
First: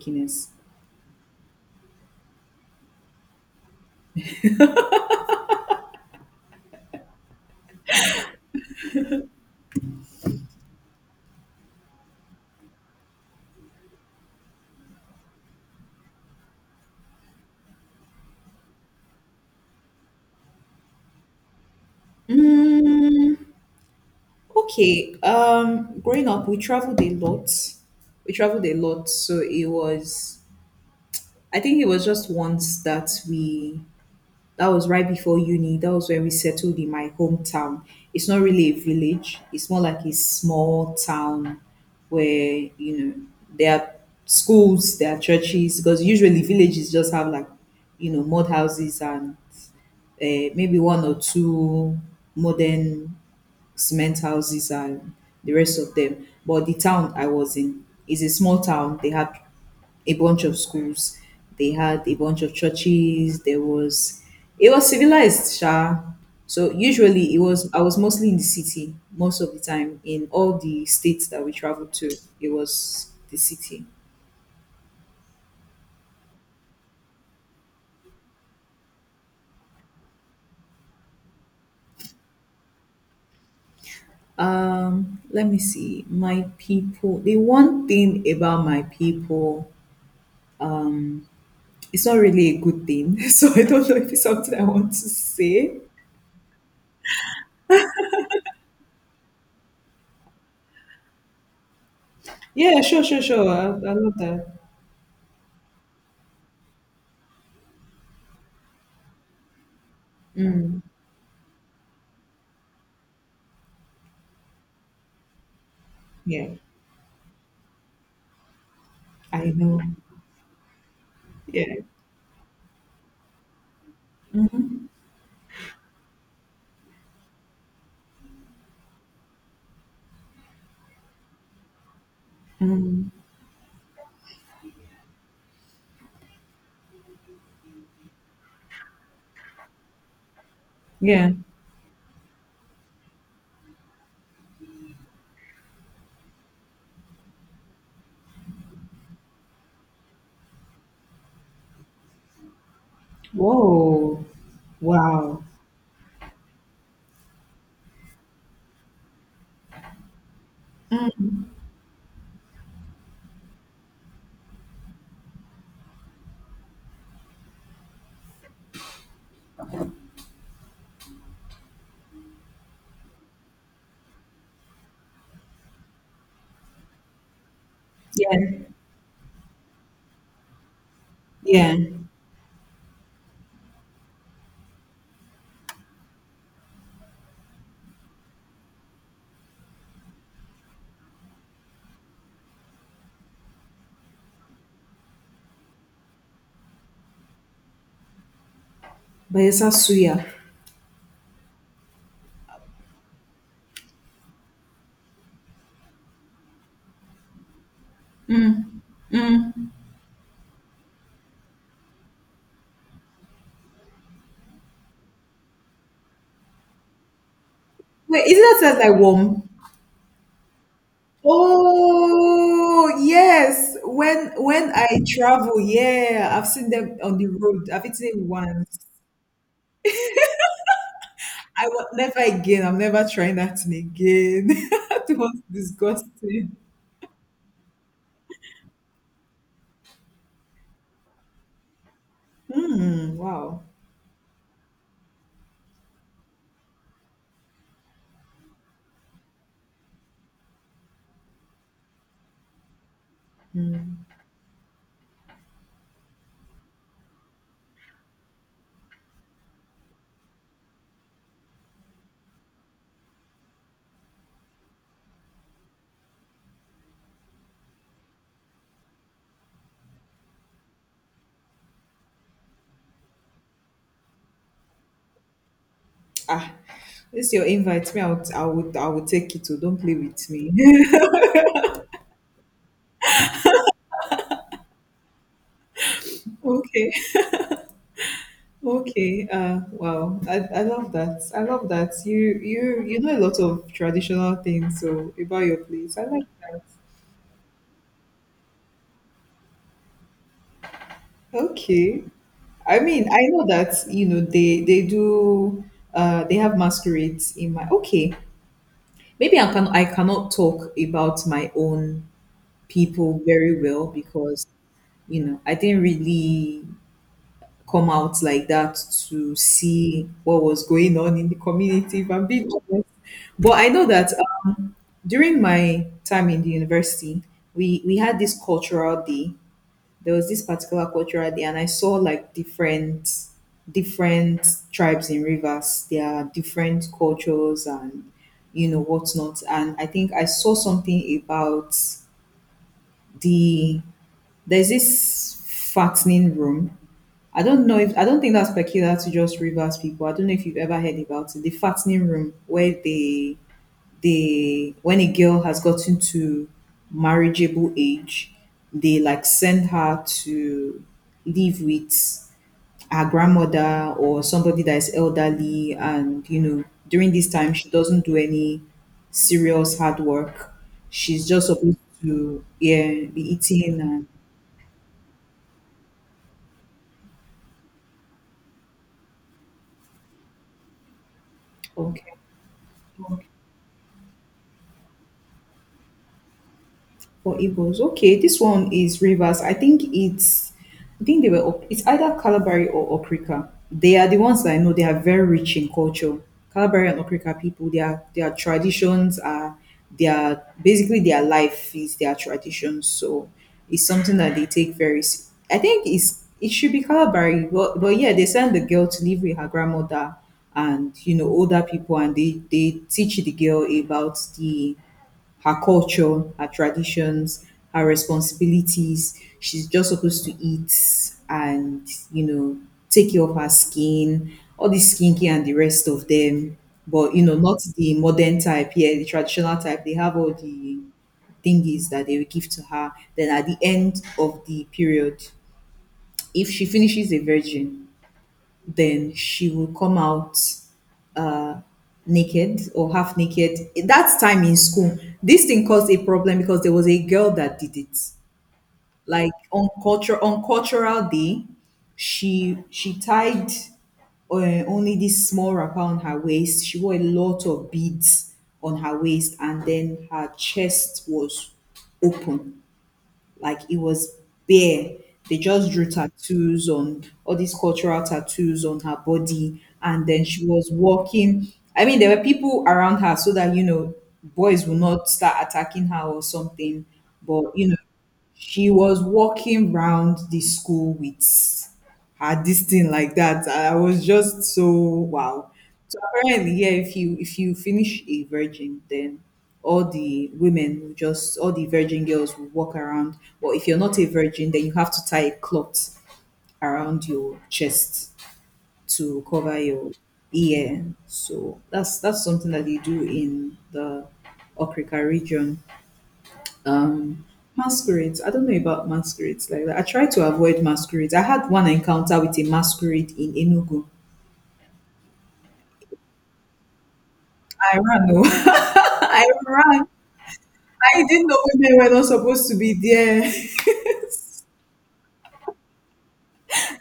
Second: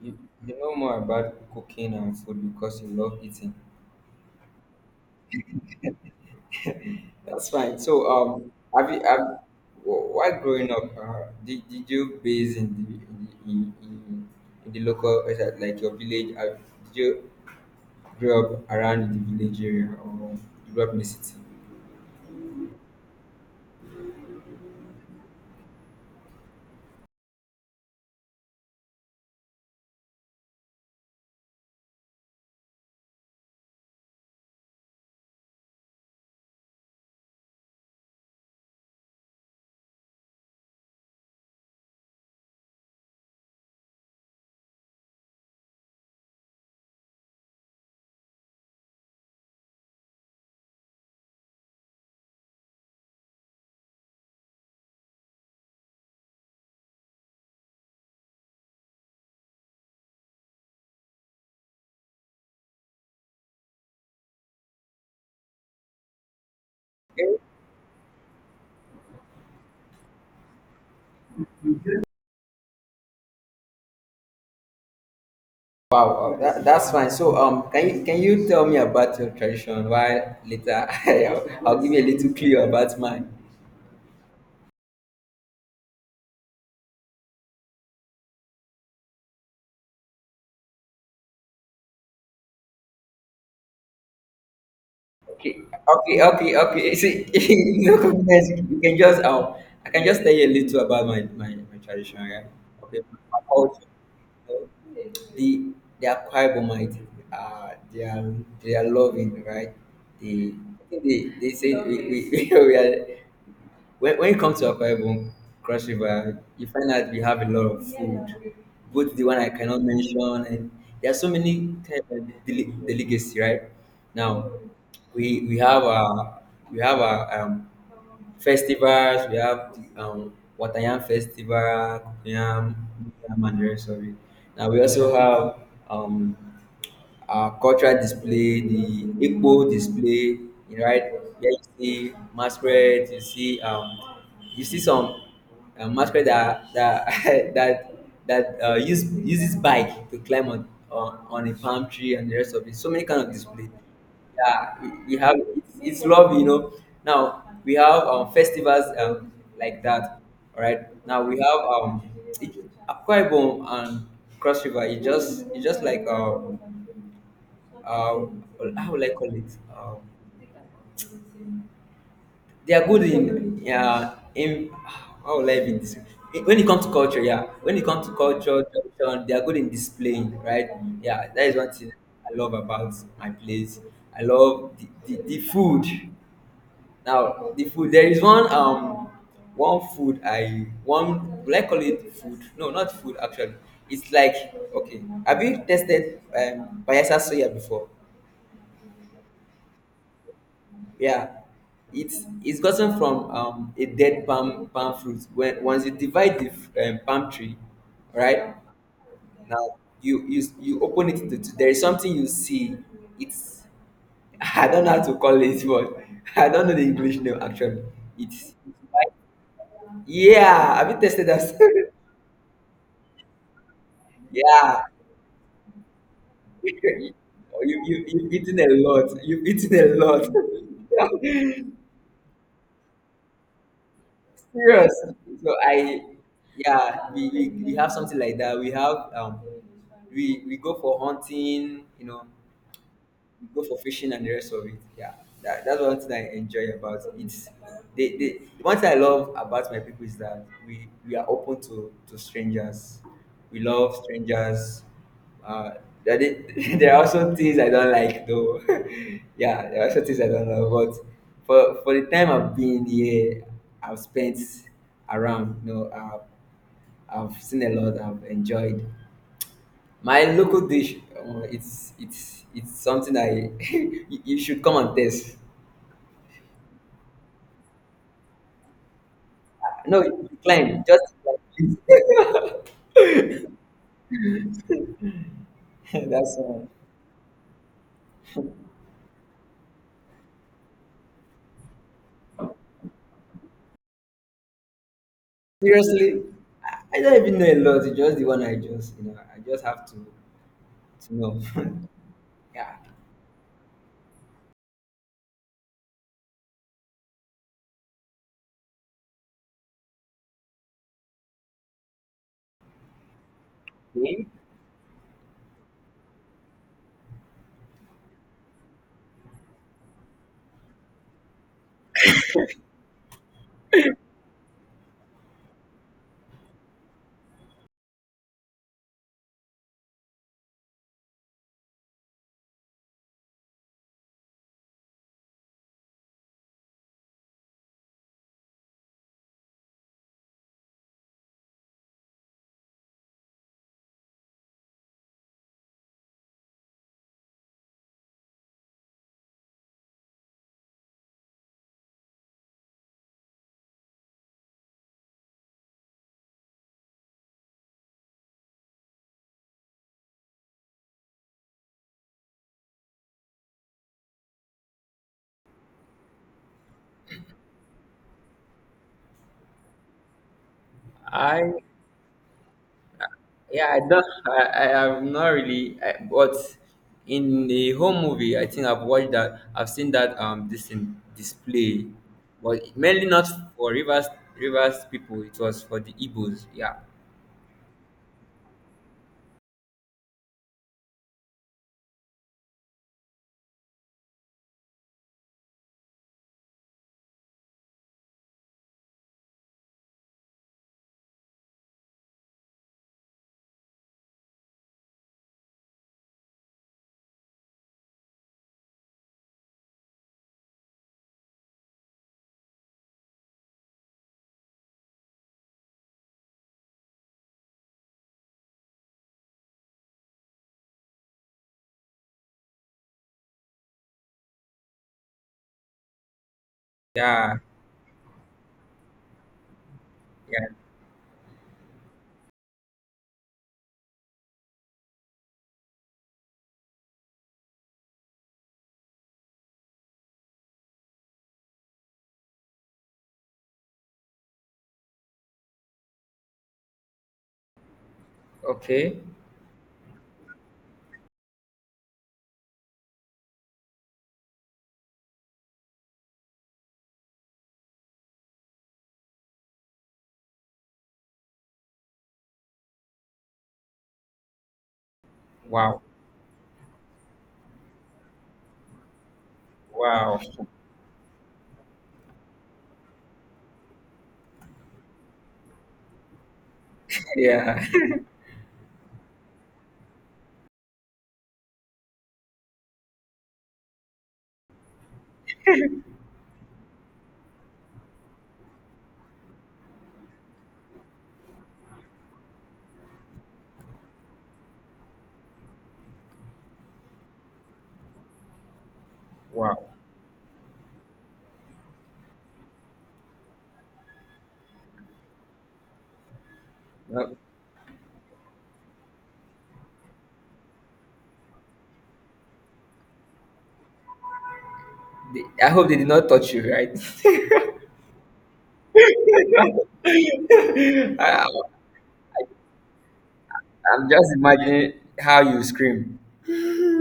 B: you, you know more about cooking and food because you love eating. That's fine. So, have, while growing up, did you base in in, in in the local, is that like your village? Did you grow up around the village area or you grew up in the city?
A: Mm, okay. Growing up, we traveled a lot. We traveled a lot, so it was. I think it was just once that we. That was right before uni. That was where we settled in my hometown. It's not really a village. It's more like a small town where, you know, there are schools, there are churches, because usually villages just have like, you know, mud houses and uh, maybe one or two modern cement houses and the rest of them. But the town I was in is a small town. They had a bunch of schools, they had a bunch of churches, there was, it was civilized, sha. So usually
B: Okay.
A: it was, I was mostly in the city most of the time in all the states that we traveled to. It was the city.
B: Wow, that's fine. So, can you tell me about your tradition? While later, (laughs) I'll give you a little clue about mine.
A: Let me see. My people. The one thing about my people, it's not really a good thing. (laughs) So I don't know if it's something I want to
B: Okay,
A: say.
B: okay, okay, okay. See, (laughs) no confidence. You can just I can just tell you a little about my tradition, right?
A: Yeah,
B: Okay,
A: sure, sure,
B: my
A: sure. I,
B: culture.
A: I love that.
B: So, the they are Quibomite. Uh, they are they are loving, right? They
A: Mm,
B: I think they say (laughs) we are when you come to Akwa Ibom Cross River,
A: yeah,
B: you find out we have a lot of food, both the one I
A: I know.
B: cannot mention and there are so
A: Yeah,
B: many kind of delicacy, right? Now we we have our we have our festivals. We have um, Watayam Festival, Yam and the rest of it. Now we also have um, our cultural display, the Igbo display, right?
A: yeah.
B: Where you see masquerade, you see some a masquerade that (laughs) that that uses bike to climb on, on a palm tree and the rest of it. So many kind of display.
A: Whoa,
B: Yeah, we have
A: wow.
B: it's love, you know. Now we have festivals like that. All right. Now
A: Mm,
B: we have it, Akwa Ibom and Cross River. It's just like uh, how will I call it? They are good in yeah in how will I even when it comes to culture, yeah. When it comes to
A: yeah,
B: culture, tradition, they are good in displaying, right? Yeah, that is one
A: yeah.
B: thing I love about my place. I love the food. Now the food there is one food I one will I call it food? No, not food actually. It's like okay. Have you tested payasa soya before?
A: But suya.
B: Yeah, it's gotten from a dead palm fruit. When once you divide the palm tree, right? Now you open it into to there is something you see. It's (laughs) I don't know how to call it, but (laughs) I don't know the English name actually.
A: Wait, isn't
B: It's
A: that sounds like warm?
B: yeah. Have you tested that? (laughs)
A: Oh yes, when
B: Yeah.
A: I travel, yeah, I've
B: (laughs)
A: seen them
B: you,
A: on the road. I've
B: you,
A: eaten it
B: you've eaten a
A: once.
B: lot. You've eaten a lot. (laughs)
A: I will never again. I'm never trying that thing again. (laughs)
B: Serious.
A: That was
B: So I,
A: disgusting.
B: yeah, we have something like that. We have we go for hunting.
A: Hmm.
B: You
A: Wow.
B: go for fishing and the rest of it. Yeah, that's one thing I enjoy about it. They, they, the one thing I love about my people is that we are open to strangers. We love strangers. Uh, (laughs) there are also things I don't like though. (laughs) Yeah, there are also things I don't love. But for the time I've been here, I've spent around, I've seen a lot, I've enjoyed. My local dish, it's something I (laughs) you should come and taste.
A: Ah, this your invite. Me, I would take it. Oh, don't play
B: No,
A: with me.
B: decline.
A: (laughs)
B: Just decline, please. (laughs) That's all.
A: okay, okay. Wow. I love that. I love that. You know a lot of traditional things. So about your place, I
B: Seriously,
A: like that.
B: I don't even know a lot. It's just the one I just I just have to know.
A: Okay.
B: (laughs) Yeah,
A: I mean, I know that you know they do. They have masquerades in my. Okay. Maybe I can, I cannot talk about my own people very well because you know, I didn't really come out like that to see what was going on in the community, if I'm being honest. But I know that um, during my time in the university, we had this cultural day. There was this particular cultural day, and I saw like different tribes in rivers. There are different cultures and you know whatnot. And I think I saw something about the there's this fattening room. I don't know if, I don't think that's peculiar to just Rivers people. I don't know if you've ever heard about it. The fattening room where they when a girl has gotten to marriageable age, they like send her to live with her grandmother or somebody that is elderly and you know, during this time she doesn't do any serious hard work. She's just
B: I
A: supposed to, yeah, be
B: yeah, I
A: eating
B: don't.
A: and
B: I have not really. I, but in the home movie, I think I've watched that. I've seen that this in display,
A: okay.
B: but mainly not for rivers people. It was for the Igbos. Yeah,
A: For Igbos. Okay, this one is Rivers. I think they were it's either Calabari or Okrika. They are the ones that I know. They are very rich in culture. Calabari and Okrika people. Their traditions are their basically their life is their traditions. So it's something that they take I think it should be Calabari, but yeah, they send the girl to live with her grandmother and you know older people, and they teach the girl about the her culture, her traditions, her responsibilities. She's just supposed to eat and, you know, take care of her skin, all this skincare and the rest of them. But, you know,
B: yeah,
A: not the modern type, yeah, the traditional type. They have all
B: yeah.
A: the thingies that they will give to her. Then at the end of the period, if she finishes a virgin, then she will come out uh, naked or half naked. That time in school, this thing caused a problem because there was a girl that did it.
B: Okay.
A: Like on culture on cultural day, she tied uh, only this small wrapper on her waist. She wore a lot of beads on her waist, and then her chest was open like it was bare. They just
B: Wow.
A: drew tattoos on all these cultural tattoos on her body. And
B: Wow.
A: then she
B: (laughs)
A: was walking. I mean, there were people around her so that, you know, boys will not start attacking her or something. But,
B: Yeah.
A: you know,
B: (laughs)
A: she was walking round the school with had this thing like that. I was just so wow. So apparently, yeah, if you finish a virgin, then all the virgin girls will walk around. Or if you're not a virgin, then you have to tie a cloth around your chest to cover
B: Wow.
A: your ear. So that's something that they do in the Okrika region.
B: Well,
A: um Masquerades, I don't know about masquerades like that. I try to avoid masquerades. I had one encounter with a masquerade in Enugu.
B: I hope they did not touch you, right?
A: I ran, oh.
B: (laughs)
A: (laughs) I ran. I didn't
B: I,
A: know women were not supposed to be there. (laughs)
B: I'm just imagining how you scream.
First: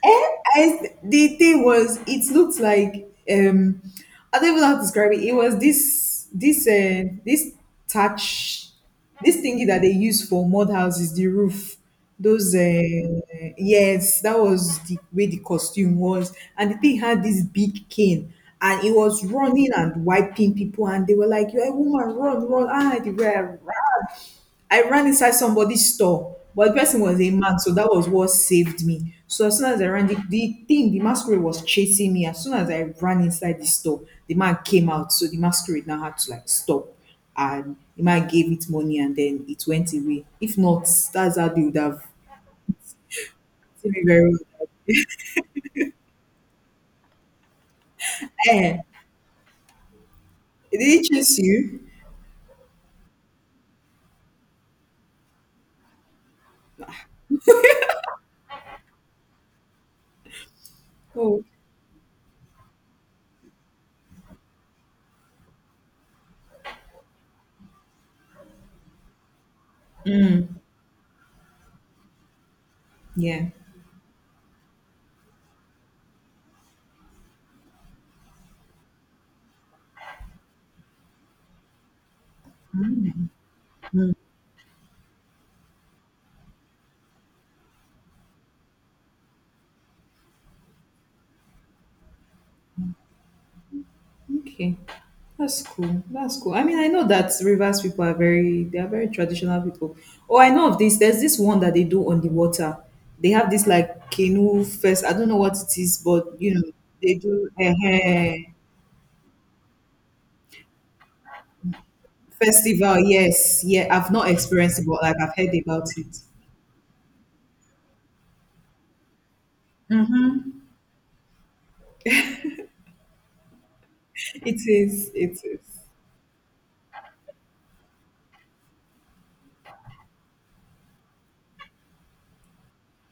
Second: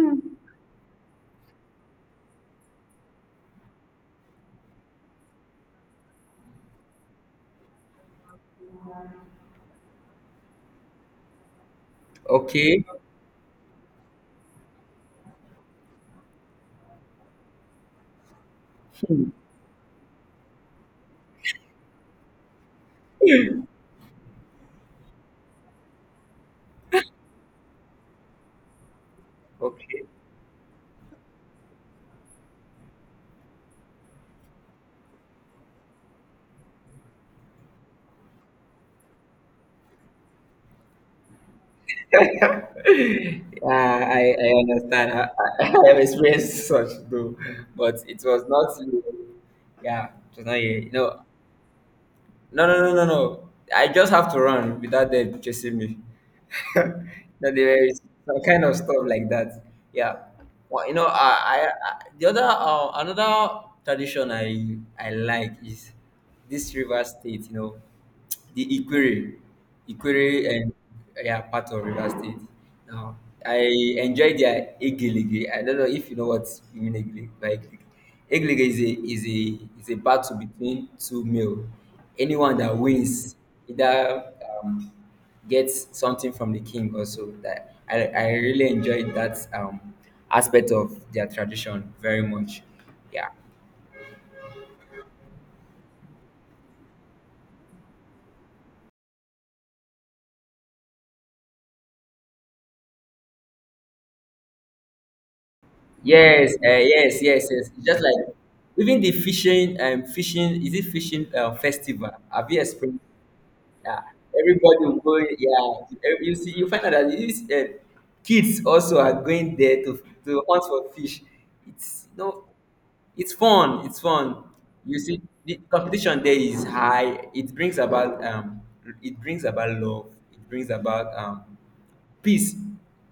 A: Eh, I, the thing was, it looked like I don't even know how to describe it. It was this touch, this thingy that they use for mud houses, the roof. Those
B: Okay.
A: yes, that was the way the costume was, and the thing had this big cane. And it was running and wiping people, and they were like, "You're a woman, run, run!" Ah, they were I ran inside somebody's store, but the person was a man, so that was what saved me. So as soon as I
B: Okay.
A: ran, the thing, the masquerade was chasing me. As soon as I ran inside the store, the man came out. So the masquerade now had to like stop. And the man gave it money and then it went away. If not, that's how they would have
B: (laughs) Yeah,
A: seen me very well.
B: I understand. I, (laughs) I have experienced (laughs) such though, but it was
A: Eh,
B: not you. Yeah, it was not
A: did
B: you.
A: it
B: No,
A: chase you?
B: no, no, no, no, no. I just have to run without them chasing me. (laughs) No, there is some kind of stuff like that. Yeah. Well, you know,
A: Oh,
B: I the other another tradition I like is this river state. You know, the Ikwere, and yeah, part of Rivers State. Now,
A: yeah.
B: I enjoy their Egelige. I don't know if you know what you mean Egelige by Egelige. Egelige is a battle between two male. Anyone that wins either um, gets something from the king also. That I really enjoyed that aspect of their tradition very much. Yeah.
A: Okay. That's cool. That's cool. I mean, I know that Rivers people are very they are very traditional people. Oh, I know of this. There's this one that they do on the water. They have this like canoe fest. I don't know what it is, but you
B: Yes,
A: know, they
B: yes, yes,
A: do
B: yes. It's just like
A: a
B: even the fishing fishing is it fishing festival? Have you
A: festival.
B: experienced?
A: Yes, yeah.
B: Yeah,
A: I've not
B: everybody
A: experienced it,
B: will
A: but like
B: go.
A: I've heard about
B: Yeah,
A: it.
B: you see, you find out that these kids also are going there to
A: Mm-hmm.
B: hunt for fish. It's no, it's fun. It's fun.
A: It
B: You
A: is.
B: see,
A: It is.
B: the competition there is high. It brings about love. It brings about peace,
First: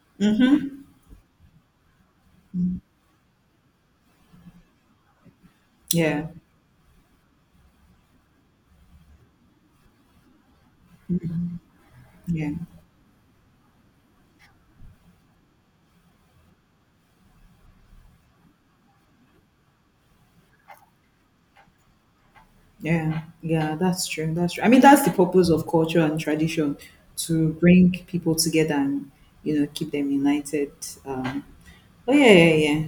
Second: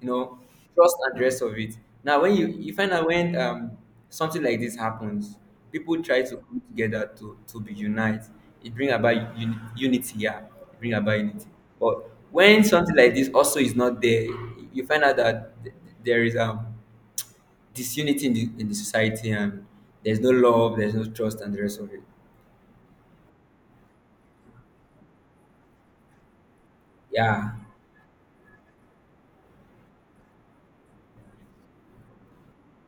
B: you know, trust and the rest of it. Now, when you find out when something like this happens, people try
A: Yeah.
B: to come together to be unite. It bring about unity. Yeah, it bring about unity. But
A: Yeah.
B: when something like this also is not there, you find out that there is disunity in the society and there's no love, there's no trust, and the rest of it.
A: Yeah. Yeah. That's true. That's true. I mean, that's the purpose of culture and tradition to
B: Yeah.
A: bring people together and you know keep them united. Um, Oh yeah, yeah, yeah,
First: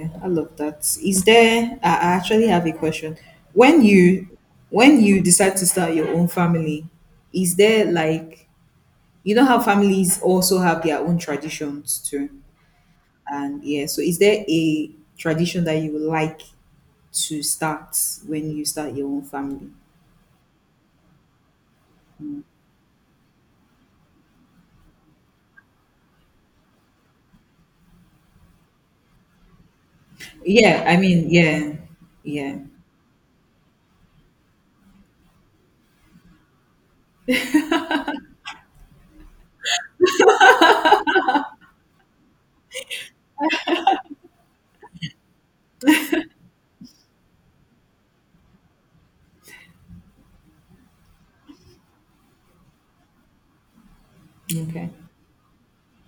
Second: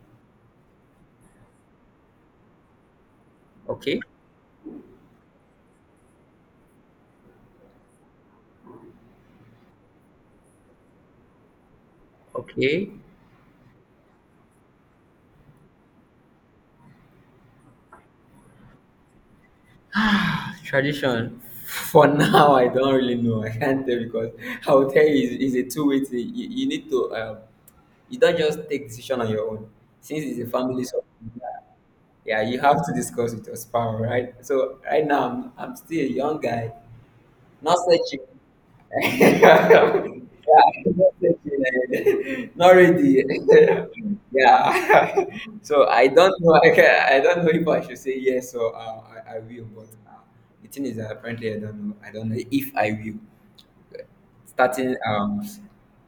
A: yeah. I love that. Is there? I actually have a question. When
B: Okay.
A: you when you decide to start your own family, is there like you know how families also have their own traditions too,
B: Okay.
A: and yeah. So is there a tradition that you would like to start when you start your own family?
B: Tradition. For (laughs) now, I don't really know. I can't tell because I will tell you it's a two-way thing. You need to you don't just take decision on your own. Since it's a
A: Yeah,
B: family
A: I mean,
B: something, yeah,
A: yeah,
B: yeah,
A: yeah.
B: you have to discuss with your spouse, right? So right now I'm still a young guy, not searching. (laughs) Yeah, (laughs) not ready. (laughs) Yeah. (laughs) So I don't know. I don't know if I should say yes or I will. But the thing is that apparently I don't know. I don't know if I will.
A: Okay.
B: Starting.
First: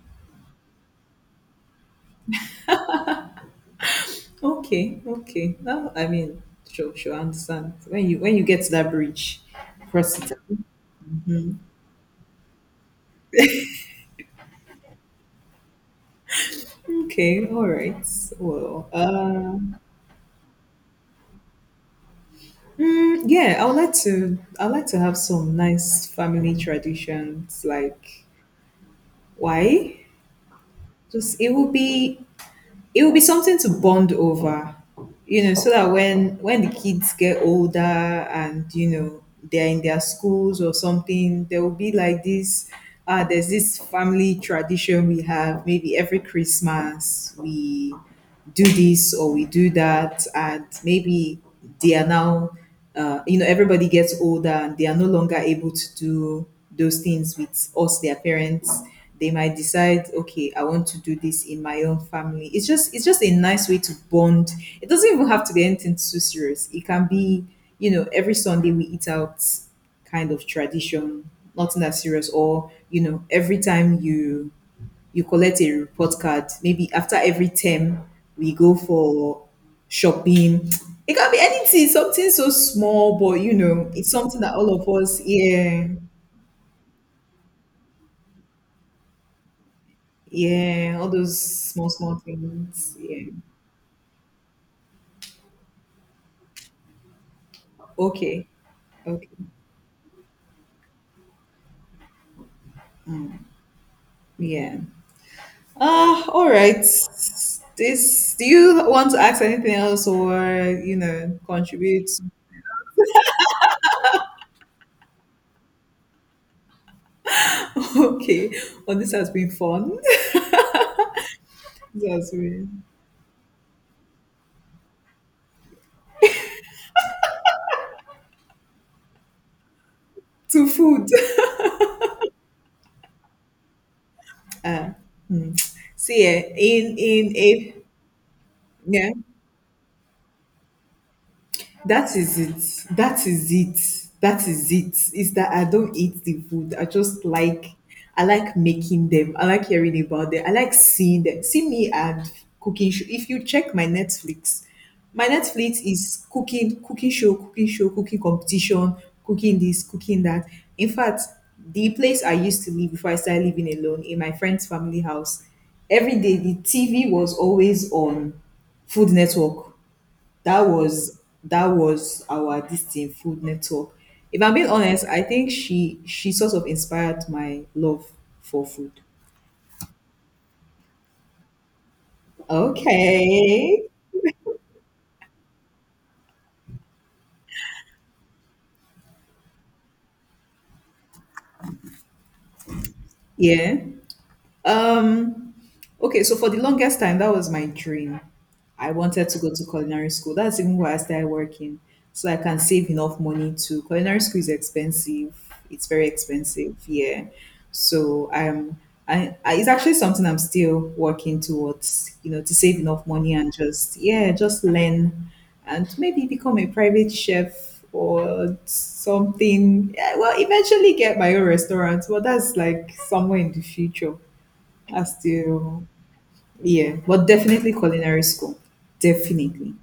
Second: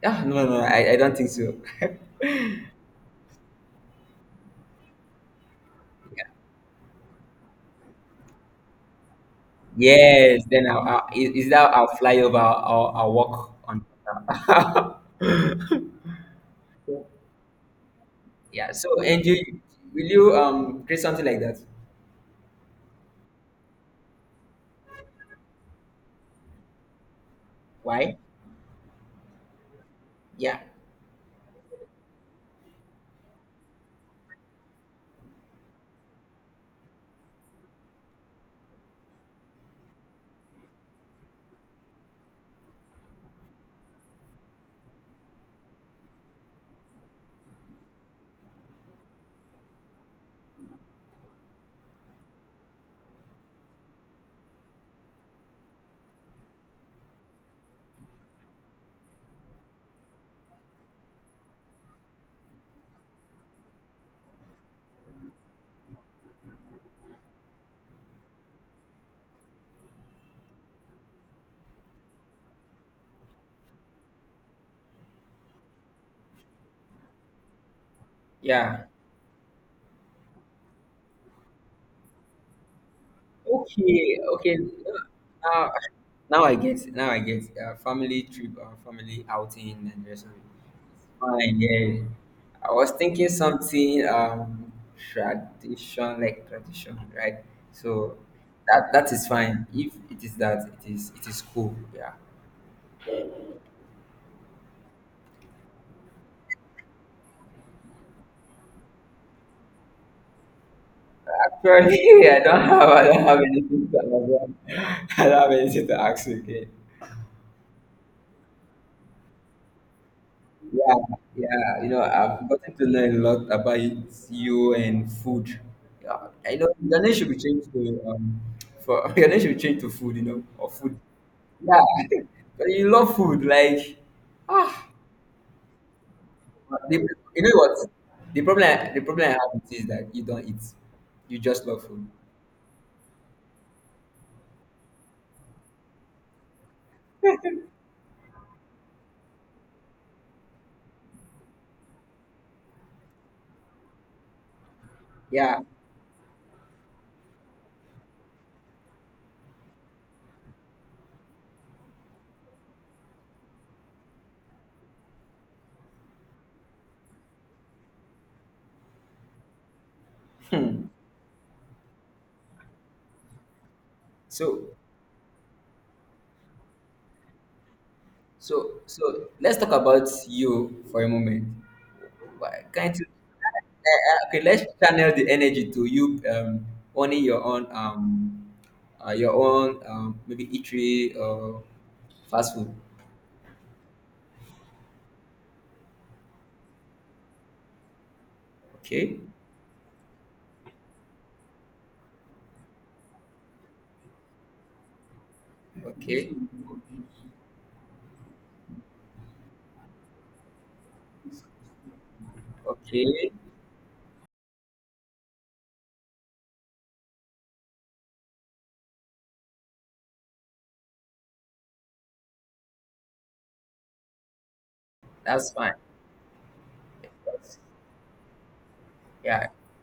B: Yeah. No. No. I don't think so. (laughs)
A: Okay, okay. Now, I mean, sure, sure, I understand. When you get to that bridge, cross it.
B: Yes. Then I'll is that I'll fly over. I'll walk on. (laughs)
A: Okay, all right.
B: Yeah.
A: Well,
B: So Andrew, will you create something like that?
A: mm, yeah, I would like to. I would like to have some nice family traditions.
B: Why?
A: Like, why?
B: Yeah.
A: Just it will be. It will be something to bond over, you know, so that when the kids get older and you know they're in their schools or something, there will be like this. There's this family tradition we have. Maybe every Christmas we do this or we do that and maybe they are now you know everybody gets older and they are no longer able to do those things with us their parents, they might decide okay I want to do this in my own family. It's just a nice way to bond. It doesn't even have to be anything too serious. It can be, you know, every Sunday we eat out kind of tradition, nothing that serious. Or you know every time you collect a report card. Maybe after every term, we go
B: Yeah.
A: for shopping. It can be anything, something so small, but you know, it's
B: Okay,
A: something that
B: okay.
A: all of us,
B: Now,
A: yeah,
B: now I get it. Family trip or family outing and rest of it.
A: yeah, all those
B: Fine,
A: small,
B: yeah.
A: small
B: I was
A: things.
B: thinking
A: Yeah.
B: something tradition like tradition, right? So
A: Okay.
B: that that is
A: Okay.
B: fine. If it is that, it is cool. Yeah.
A: Yeah. Ah, all right. This, do you want to ask anything else or, you know, contribute?
B: Actually, (laughs)
A: (laughs)
B: I don't have anything to (laughs) I don't have anything to ask you again.
A: Okay. Well, this has been fun. (laughs)
B: Yeah, yeah, you know,
A: This has
B: I've gotten
A: been
B: to learn a lot about you and food. Yeah, I know your name should be changed to for (laughs) your name should be changed to food, you know,
A: to
B: or food.
A: food.
B: Yeah, (laughs) but you love food, like ah,
A: See, eh,
B: but
A: in
B: you
A: a
B: know what? The
A: yeah.
B: problem I have with it is that you don't eat, you just love food.
A: That is it. That is it. That is it. It's that I don't eat the food. I just like, I like making them. I like hearing about them. I like seeing them. See me and cooking show. If you check my
B: Yeah,
A: Netflix is cooking, cooking show, cooking show, cooking competition, cooking this, cooking that. In fact, the place I used to live before I started living alone in my friend's family house, every day the TV was always on Food Network. That was our distinct food network. If I'm being
B: so
A: honest, I think she sort of inspired my love for
B: So,
A: food.
B: so let's talk about you for a moment. Why can't you?
A: Okay.
B: Okay, let's channel the energy to you owning your own maybe eatery or fast food.
A: Yeah. Um okay, so for the longest time, that was my dream. I
B: Okay,
A: wanted to go to culinary school. That's even why I started working, so I can save enough money to. Culinary school is expensive. It's very
B: okay,
A: expensive. Yeah, so I'm. It's actually something I'm still working towards, you know, to save enough
B: okay.
A: money and just, yeah, just learn and maybe become a private chef or something. Yeah, well, eventually get my own restaurant, but that's like somewhere in the future. I
B: That's fine.
A: still, yeah, but
B: That's-
A: definitely culinary school.
B: yeah,
A: Definitely.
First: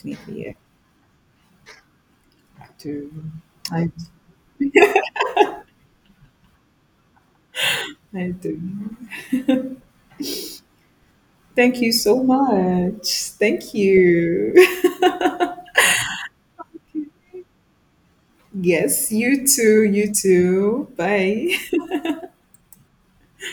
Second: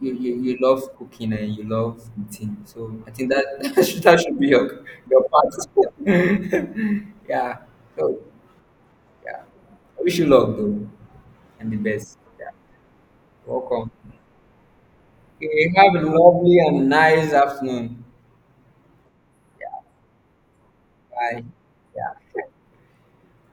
B: you, you,
A: yeah.
B: you love cooking and you love eating.
A: I
B: So
A: do.
B: I think that (laughs)
A: I,
B: that should be your part. (laughs) Yeah. So yeah.
A: I do.
B: I wish you luck though and the
A: Thank you
B: best.
A: so
B: Yeah.
A: much. Thank
B: Welcome.
A: you.
B: Okay, have a lovely and nice afternoon.
A: (laughs) yes, you too. You too.
B: Bye.
A: Bye.
B: Yeah.